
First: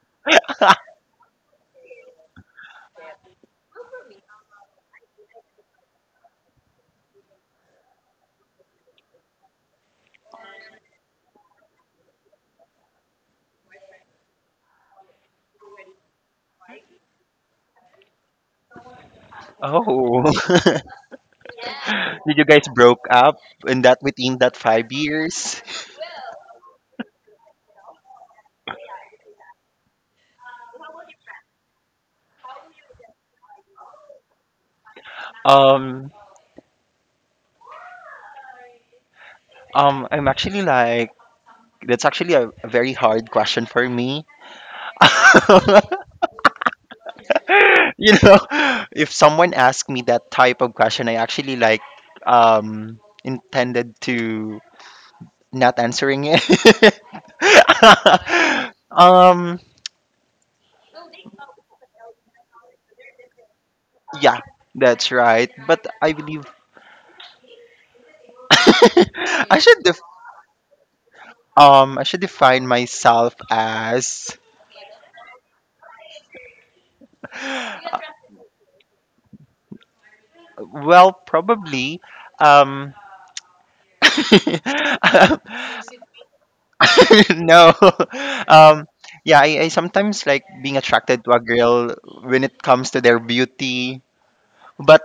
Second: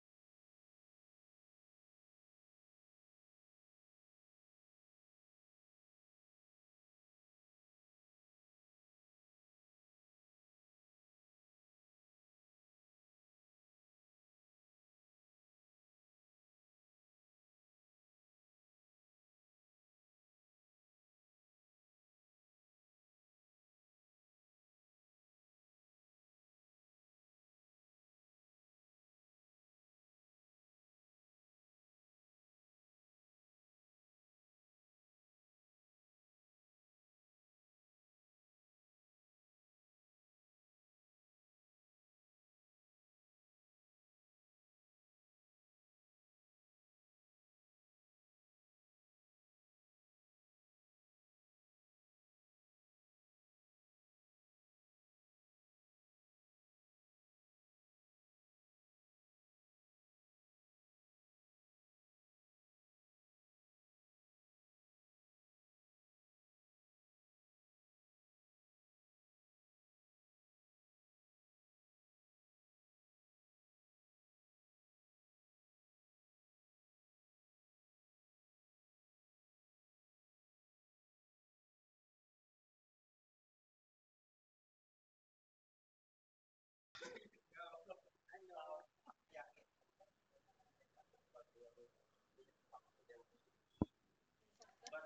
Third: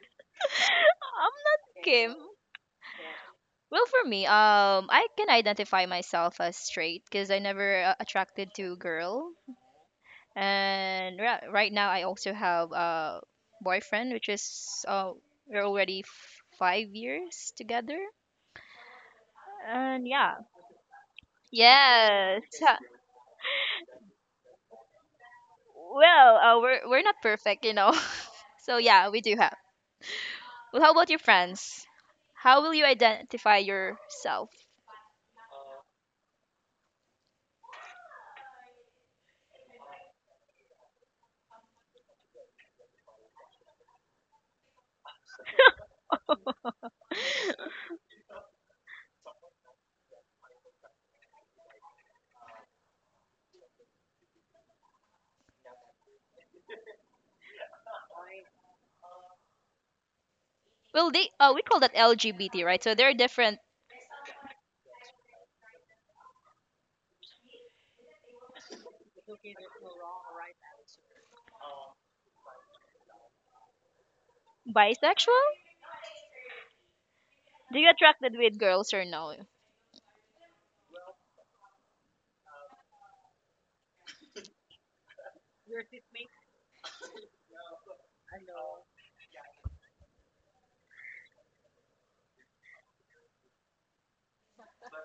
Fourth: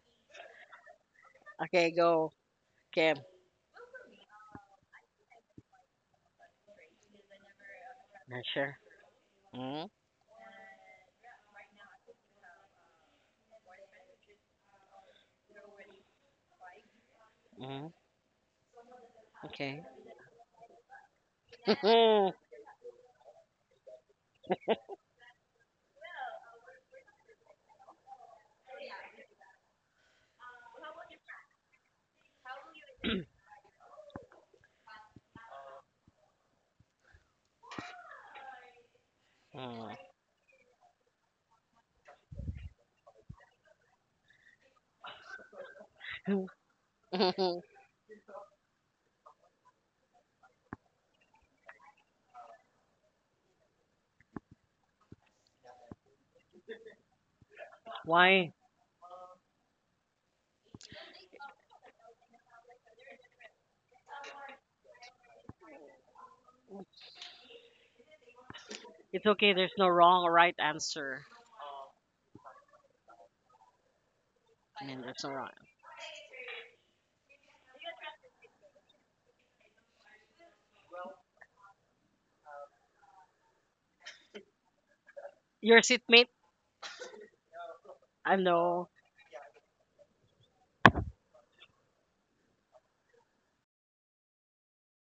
C: I'm not
A: Okay,
C: Kim.
A: go, Kim.
C: Well, for me, I can identify myself as straight because I never
A: Not
C: attracted
A: sure.
C: to girl,
A: Mm,
C: and right now I also have a boyfriend, which is we're already 5 years together,
A: okay.
C: and
B: Oh.
C: yeah,
B: Did
C: yes.
B: you guys broke up in that within that 5 years?
C: Well, we're not perfect, you know. so yeah, we do have. Well, how about your friends? How will you identify yourself?
B: Um, I'm actually like that's actually a very hard question for me. You know, if someone asked me that type of question, I actually like intended to not answering it.
A: Why?
B: um,
C: Well, they we call that LGBT, right? So they're different
B: yeah, that's right. But I believe
A: It's okay.
B: I
A: There's
B: should
A: no
B: def-
A: wrong or right answer.
B: I should define myself as
A: I mean, there's no
C: bisexual.
A: wrong.
C: Do you attracted with girls or no?
B: well probably um
A: Your seatmate?
B: no.
A: I
B: Um,
A: know.
B: yeah, I sometimes like being attracted to a girl when it comes to their beauty, but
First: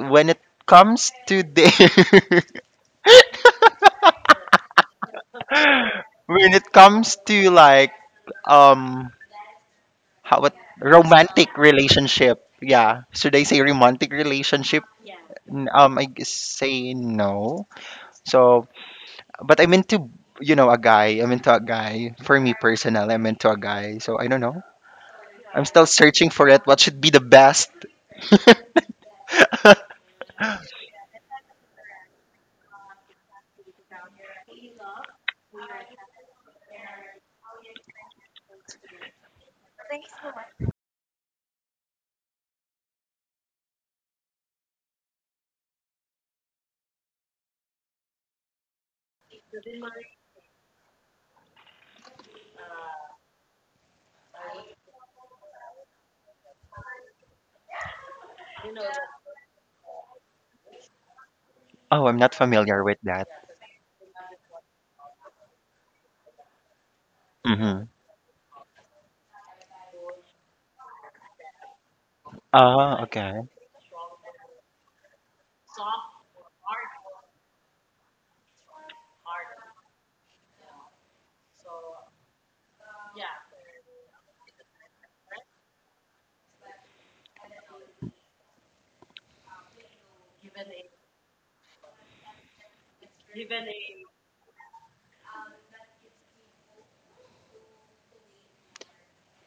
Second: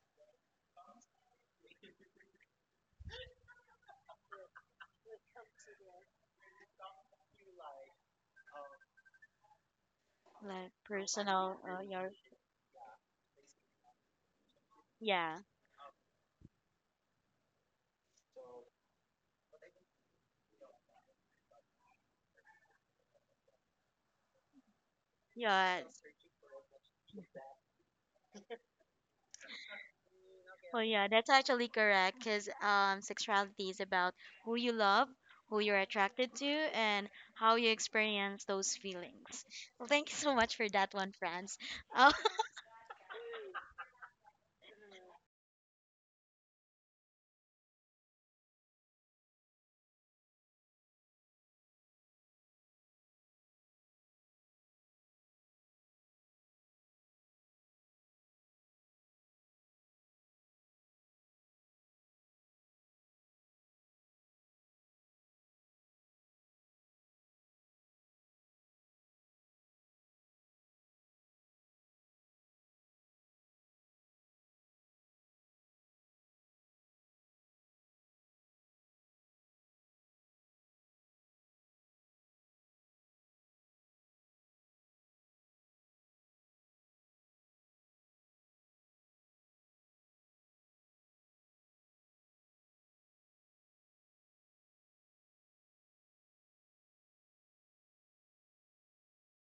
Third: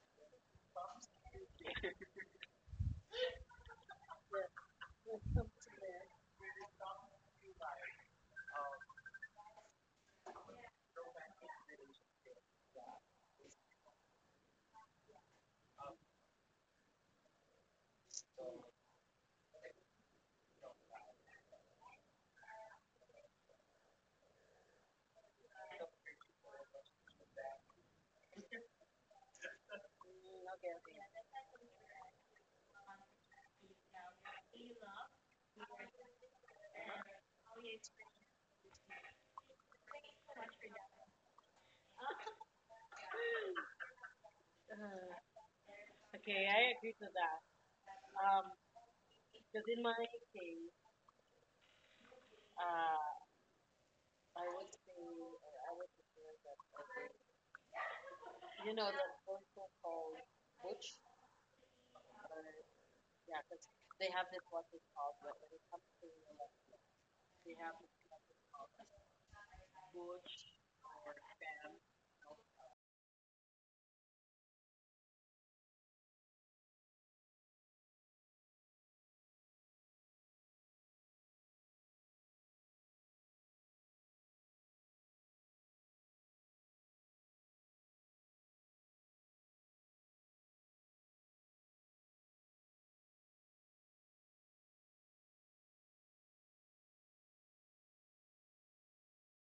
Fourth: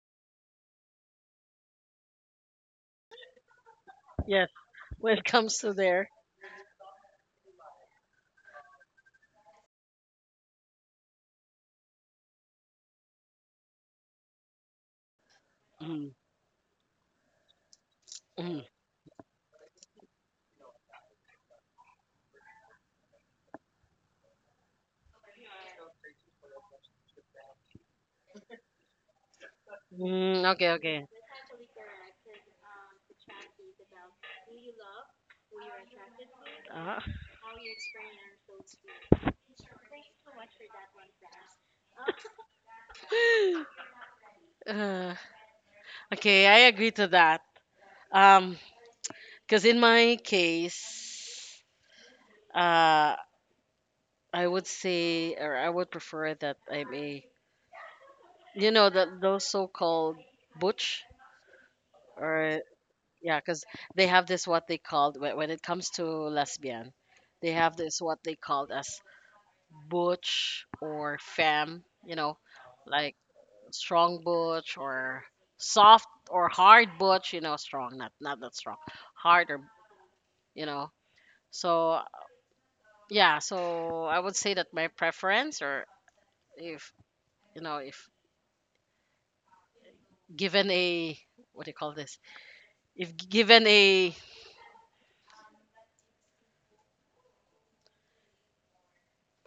B: when it comes to their
A: Yes. When it comes to there.
B: when it comes to like um how what
D: like
B: romantic
D: personal your
B: relationship, yeah. Should I say romantic relationship?
D: yeah.
A: Mm,
B: Say no.
A: mm,
B: So, but I'm into you know a guy. I'm into a guy. For me personal, I'm into a guy. So I don't know. I'm
D: Yeah,
B: still searching for it. What should be the best?
A: mm, okay,
D: oh
A: okay.
D: yeah, that's actually correct because sexuality is about who you love, who you're attracted to,
A: Uh,
D: and how you experience those feelings. Well, thank you so much for that one, Franz. Oh,
A: uh, okay, I agree to that. Um, because in my case, uh, I would say, or I would prefer that I'm a, you know, that those so-called butch,
B: Oh, I'm not
A: or
B: familiar with that.
A: yeah, because they have this what they called when it comes to lesbian, they have
B: Mm-hmm.
A: this what they called as butch or femme, you know,
B: Oh,
A: like
B: okay.
A: strong butch or soft or hard butch, you know, strong, not that strong, hard or you know. So yeah, so I would say that my preference, or if you know, if given a what do you call this, if given a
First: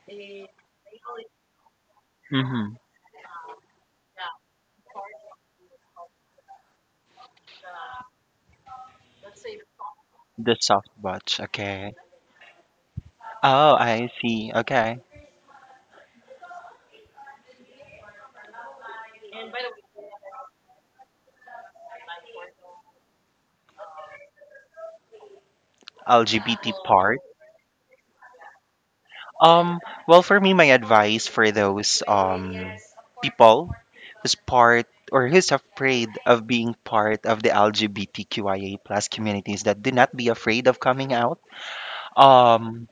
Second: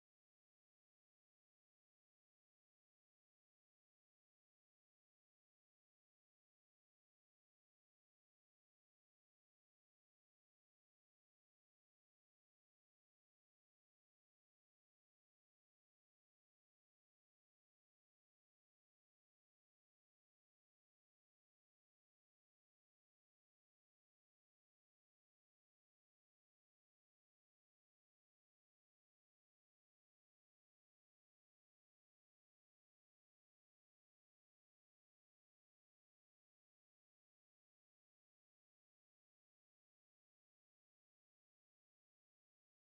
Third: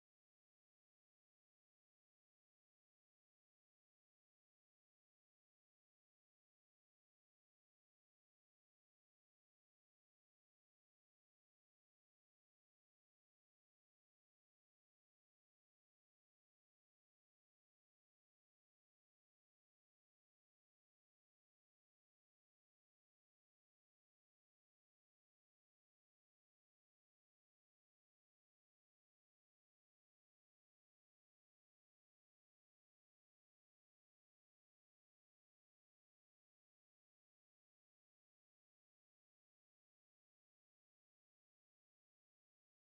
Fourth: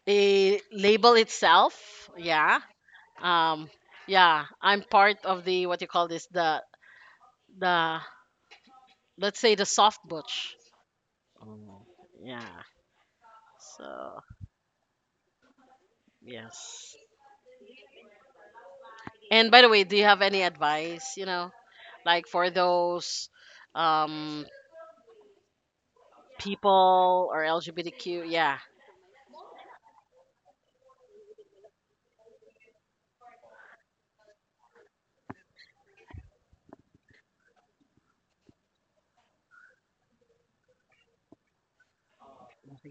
A: a label itself, yeah,
B: Mm-hmm.
A: um, yeah, I'm part of the what do you call this, the let's say the soft
B: The
A: butch,
B: soft watch. Okay.
A: yeah.
B: Oh, I
A: So
B: see. Okay.
A: yes. And by the way, do you have any advice, you know, like for those um
B: LGBT part.
A: people or LGBTQ? Yeah.
B: Um, well, for me, my advice for those people who's part or who's afraid of being part of the LGBTQIA plus communities that do not be afraid of coming out. Um,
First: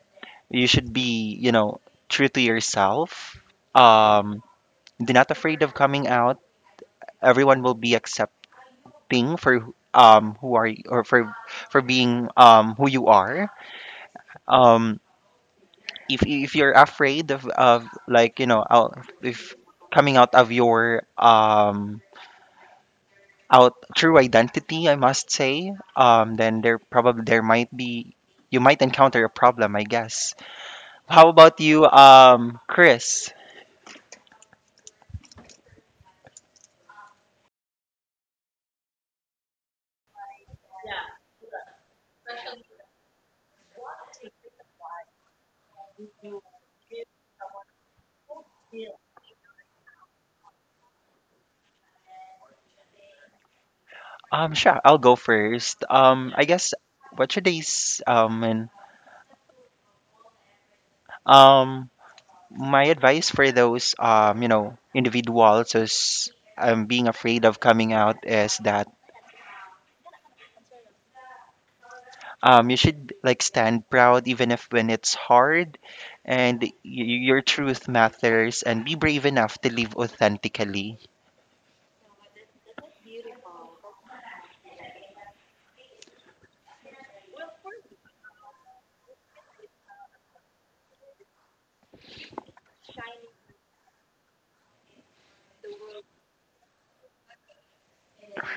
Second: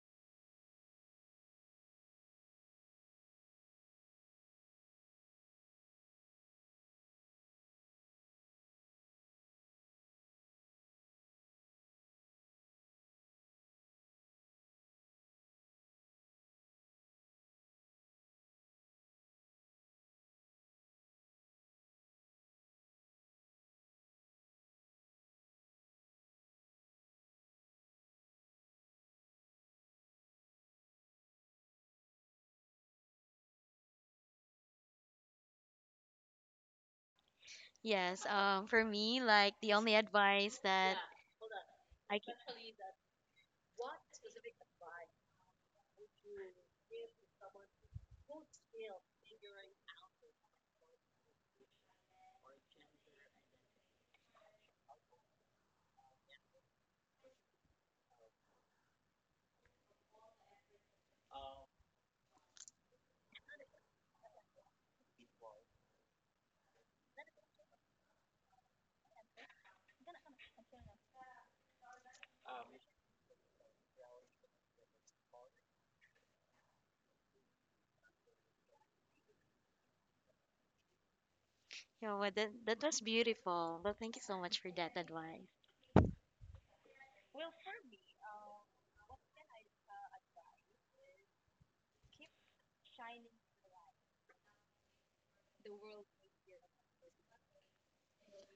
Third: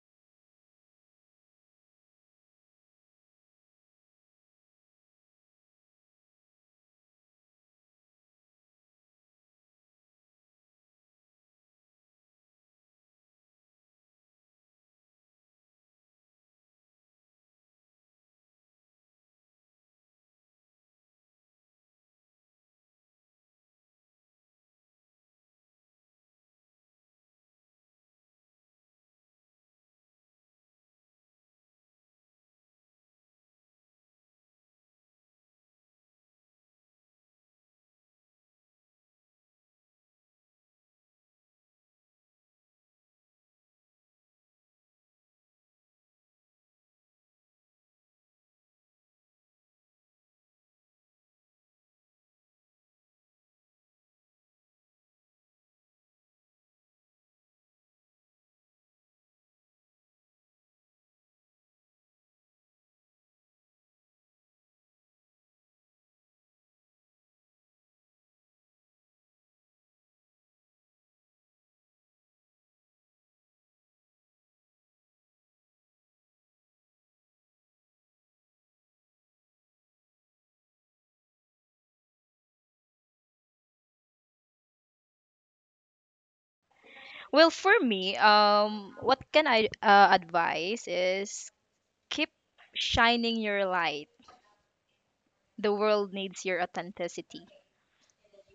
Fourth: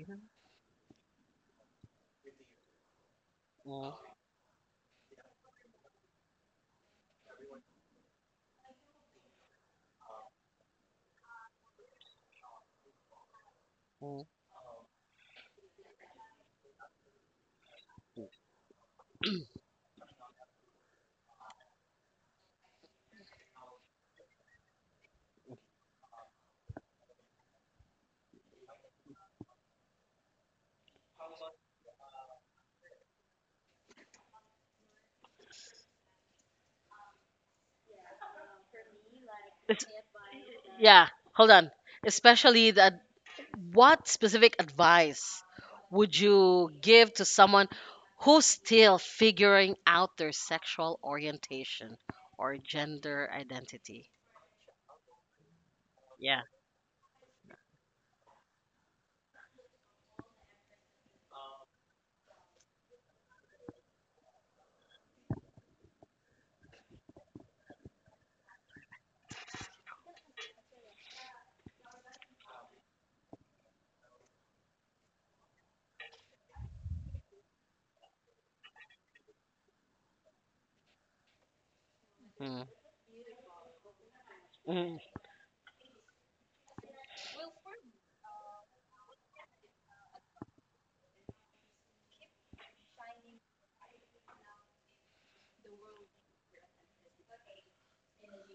B: you should be, you know, true to yourself. Um, They're not afraid of coming out. Everyone will be accepting for who are you, or for being who you are. Um, if you're afraid of like you know out if coming out of your out true identity, I must say, then there probably there might be you might encounter a problem, I guess. How about you, Chris?
D: yes, for me, like the
A: It's,
D: only advice that
A: yeah. Hold on.
D: I can,
A: Especially that what specific advice would you give to someone who's still figuring out their sexual orientation or gender identity?
B: Sure, I'll go first.
A: Yeah.
B: I guess what should they s- and um my advice for those, you know, individuals who's, being afraid of coming out is that, you should like stand proud even if when it's hard and your truth matters and be brave enough to live authentically
D: you know, what, that was beautiful. Well, thank you so much for that advice.
C: Well, for me, what can I advise is keep shining your light. The world needs your authenticity.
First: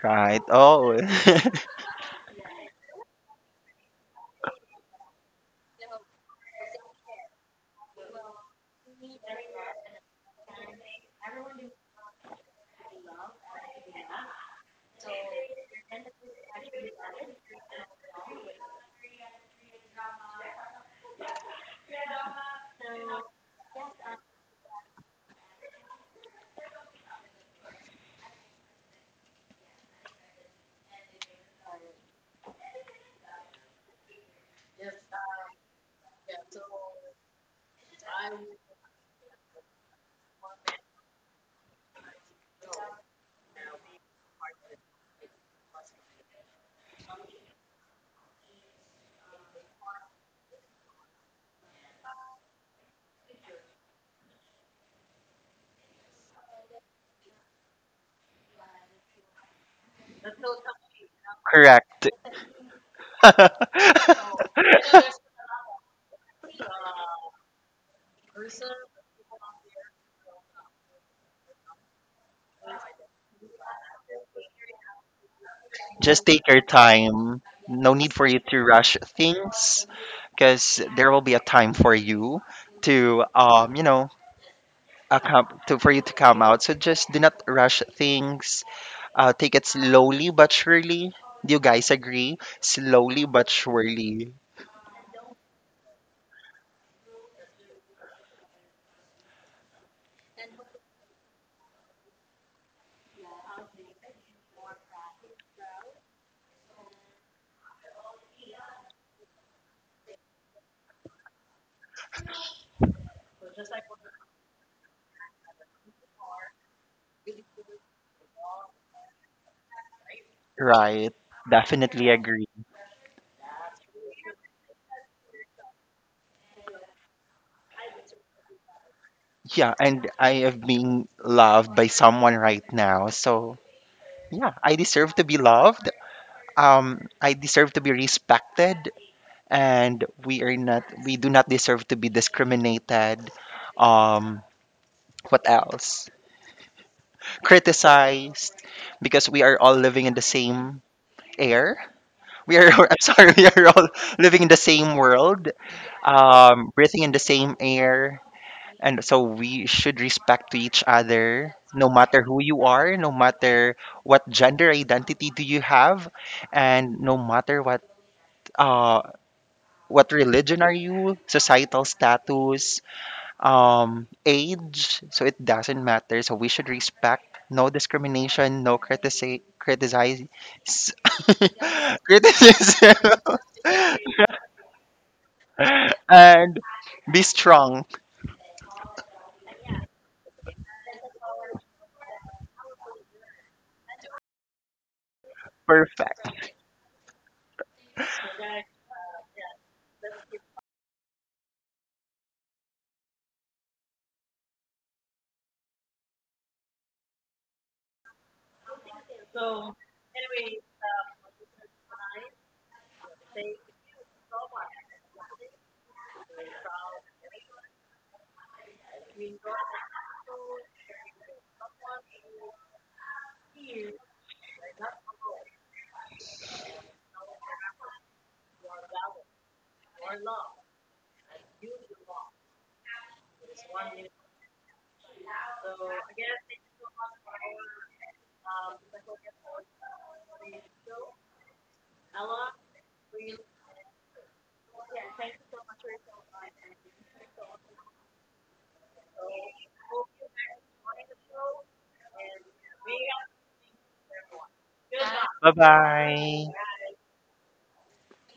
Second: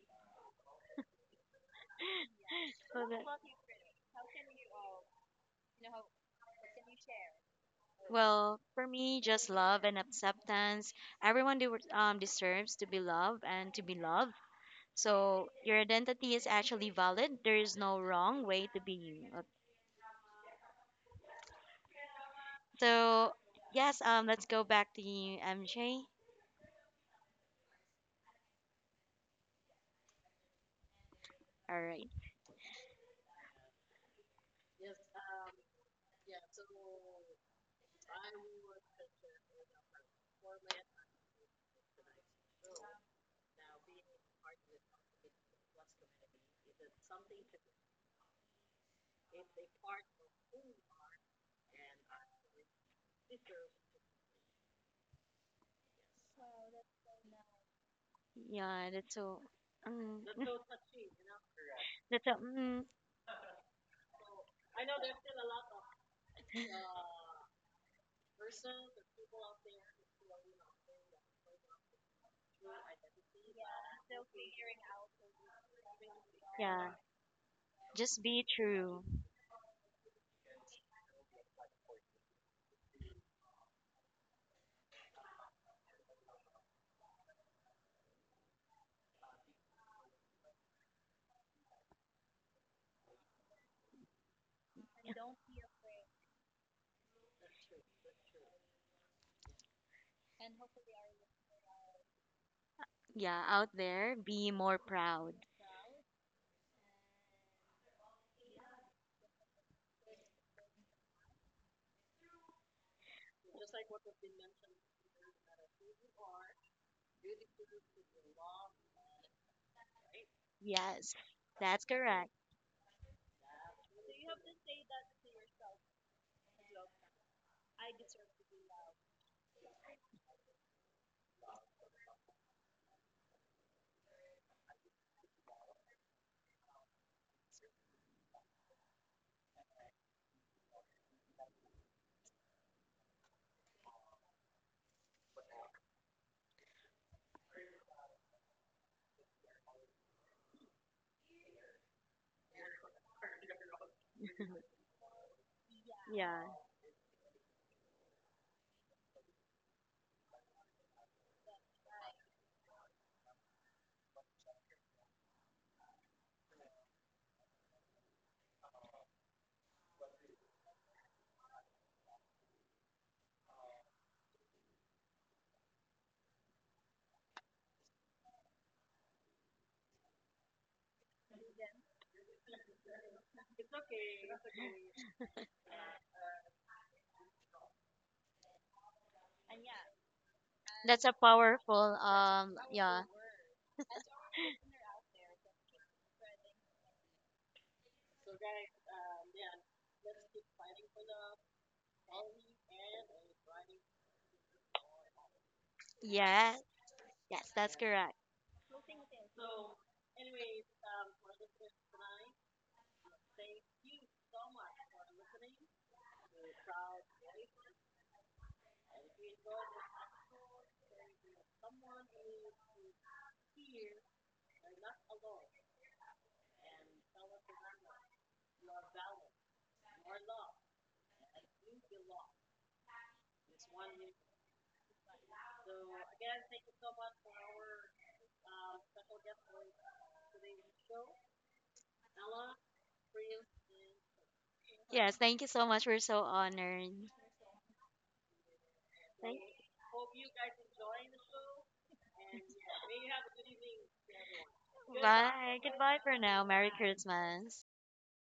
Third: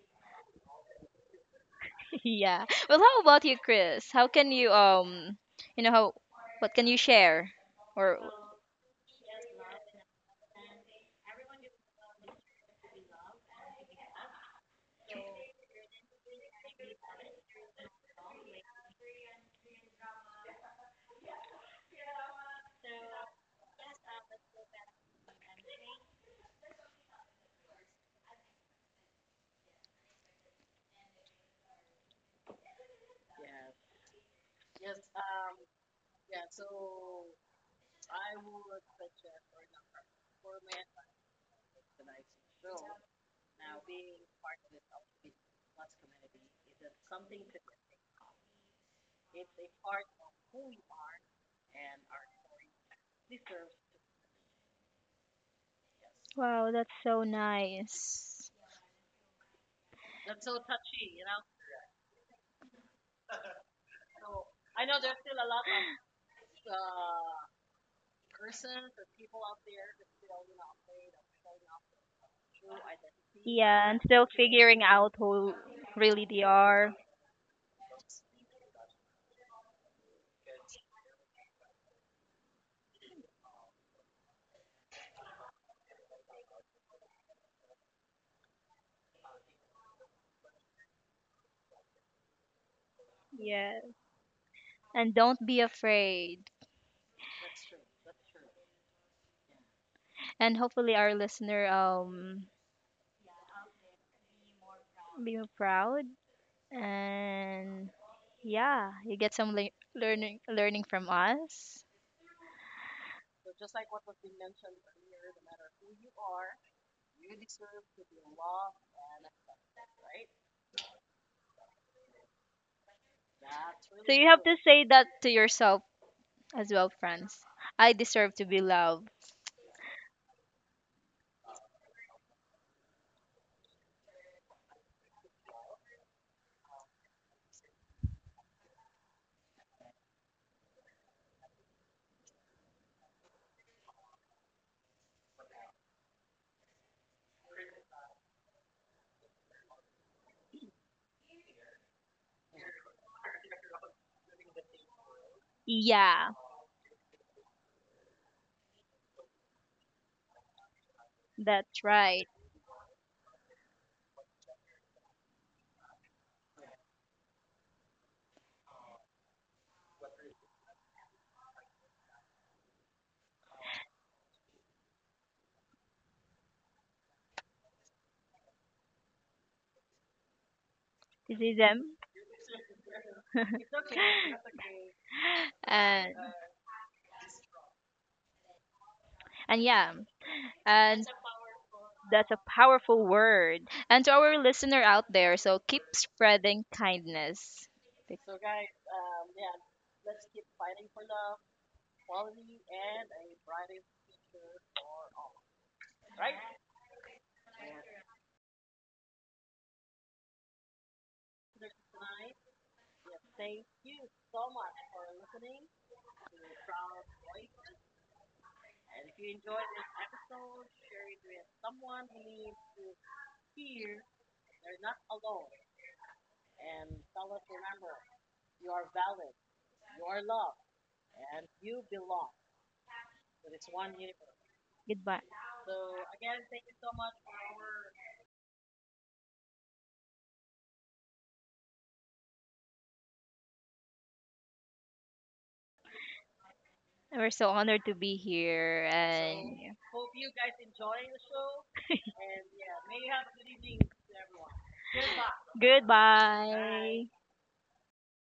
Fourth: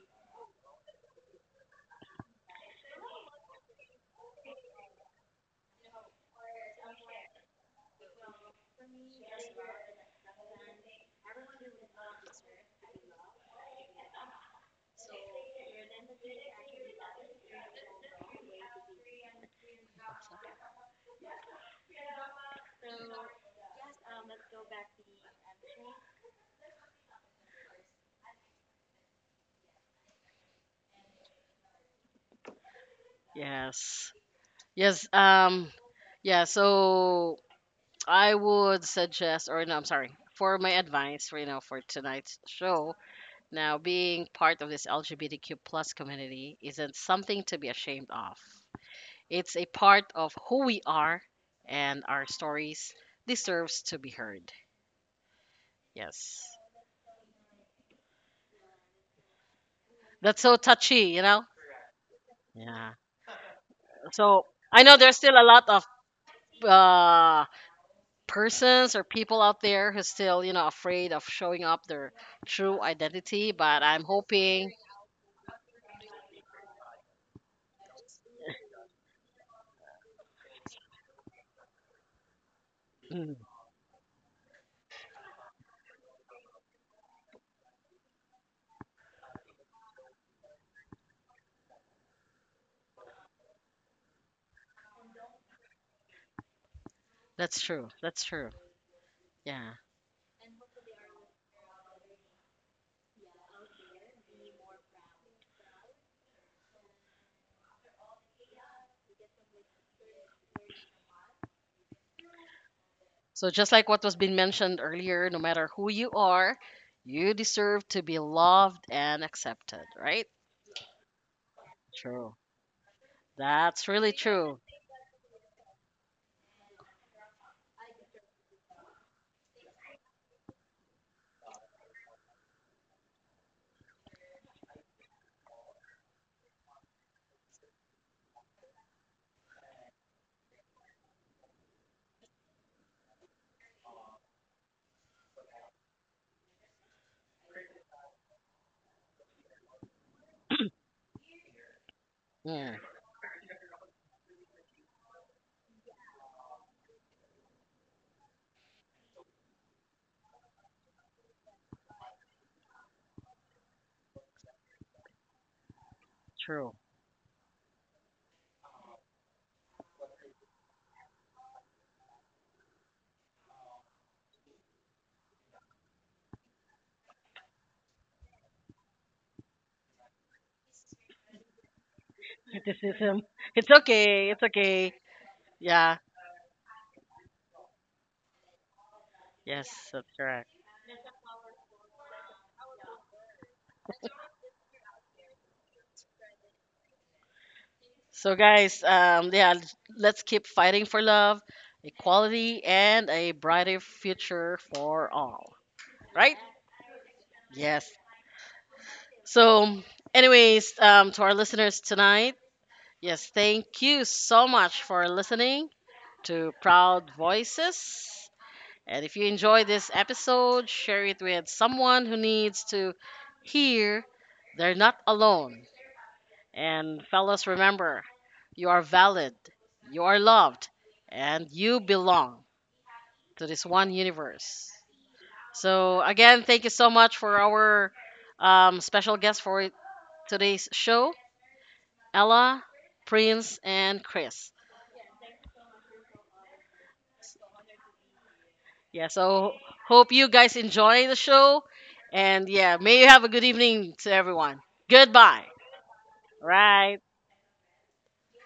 B: right oh
C: yeah. Well,
D: Well,
C: how
D: that-
C: about you, Chris? How can you you know how, what can you share? Or
D: well, for me, just love and acceptance. Everyone de- um, deserves to be loved and to be loved. So your identity is actually valid. There is no wrong way to be you. So yes, let's go back to you, MJ. All right.
A: Yes. Yes, yeah, so I would suggest, or no, I'm sorry, for my advice for you know for tonight's show. Now, being part of this LGBTQ plus community isn't something to be ashamed of. It's a part of who we are, and our stories deserves to be heard. Yes,
C: wow, that's so nice.
D: Yeah, that's so. Um,
A: that's so touchy, you know.
B: correct
D: that's so. Mm.
A: Yeah. So I know there's still a lot of uh, persons or people out there who's still you know afraid of showing up their true identity, but
C: Yeah, and
A: I'm
C: still
A: hoping.
C: figuring out who
B: just
C: really they
B: take your
D: Yeah.
C: are.
B: time, no need
D: Just
B: for you
D: be
B: to rush
D: true.
B: things because there will be a time for you to you know for you to come out. So just do not rush things. Take it slowly but surely. Do you guys agree? Slowly but
C: Yeah.
B: surely,
C: And don't be afraid.
A: That's true. That's true. Yeah.
C: And hopefully our listener
D: Yeah, out there, be more proud.
C: be proud and yeah, you get some learning from us.
A: So just like what was being mentioned earlier, no matter who you are, you deserve to be loved and accepted, right?
B: right?
D: Yes. That's
B: Definitely
D: correct.
A: True.
B: agree.
A: That's
C: So
A: really
C: you have to
A: true.
C: say that to yourself as well, friends. I deserve to be loved.
B: Yeah, and I am being loved by someone right now. So yeah, I deserve to be loved. I deserve to be respected, and we are not. We do not deserve to be discriminated. Um, what else? Criticized, because we are all living in the same air. We are,
A: Yeah,
B: I'm sorry, we are all living in the same world,
C: Yeah,
D: Yeah.
B: breathing in the same air. And so we should respect to each other,
C: that's
B: no matter
C: right.
B: who you are, no matter what gender identity do you have,
A: true.
B: and no matter uh, what religion are you, societal status, age, so it doesn't matter. So we should respect, no discrimination, no critici- criticize,
C: This is them.
B: criticism,
A: Criticism. It's okay. It's okay. Yeah.
C: and
B: and be strong.
C: and
A: Yes,
C: yeah,
A: that's correct.
C: and
D: That's a powerful,
C: that's a powerful
D: yeah.
C: word. And to our listener out there, so keep
B: Perfect.
C: spreading kindness. Bec-
A: So guys, yeah, let's keep fighting for love, equality and a brighter future for all, right?
D: Yeah. Yes, that's
A: Yes.
D: correct.
A: So anyways, to our listeners tonight, yes, thank you so much for listening to Proud Voices. And if you enjoy this episode, share it with someone who needs to hear they're not alone. And fellas, remember, you are valid, you are loved, and you belong to this one universe.
C: Goodbye.
A: So, again, thank you so much for our special guest for today's show, Ella, Prince, and Chris.
D: Yes, thank you so much. We're so honored.
C: We're so honored to be here
A: Yeah,
D: Thank
A: so
C: and
A: hope you guys enjoy the show. And yeah, may you have a good evening to everyone.
D: you.
A: Goodbye.
B: Bye
D: Bye. Goodbye for now.
B: bye.
D: Merry
A: Right.
C: goodbye.
D: Christmas.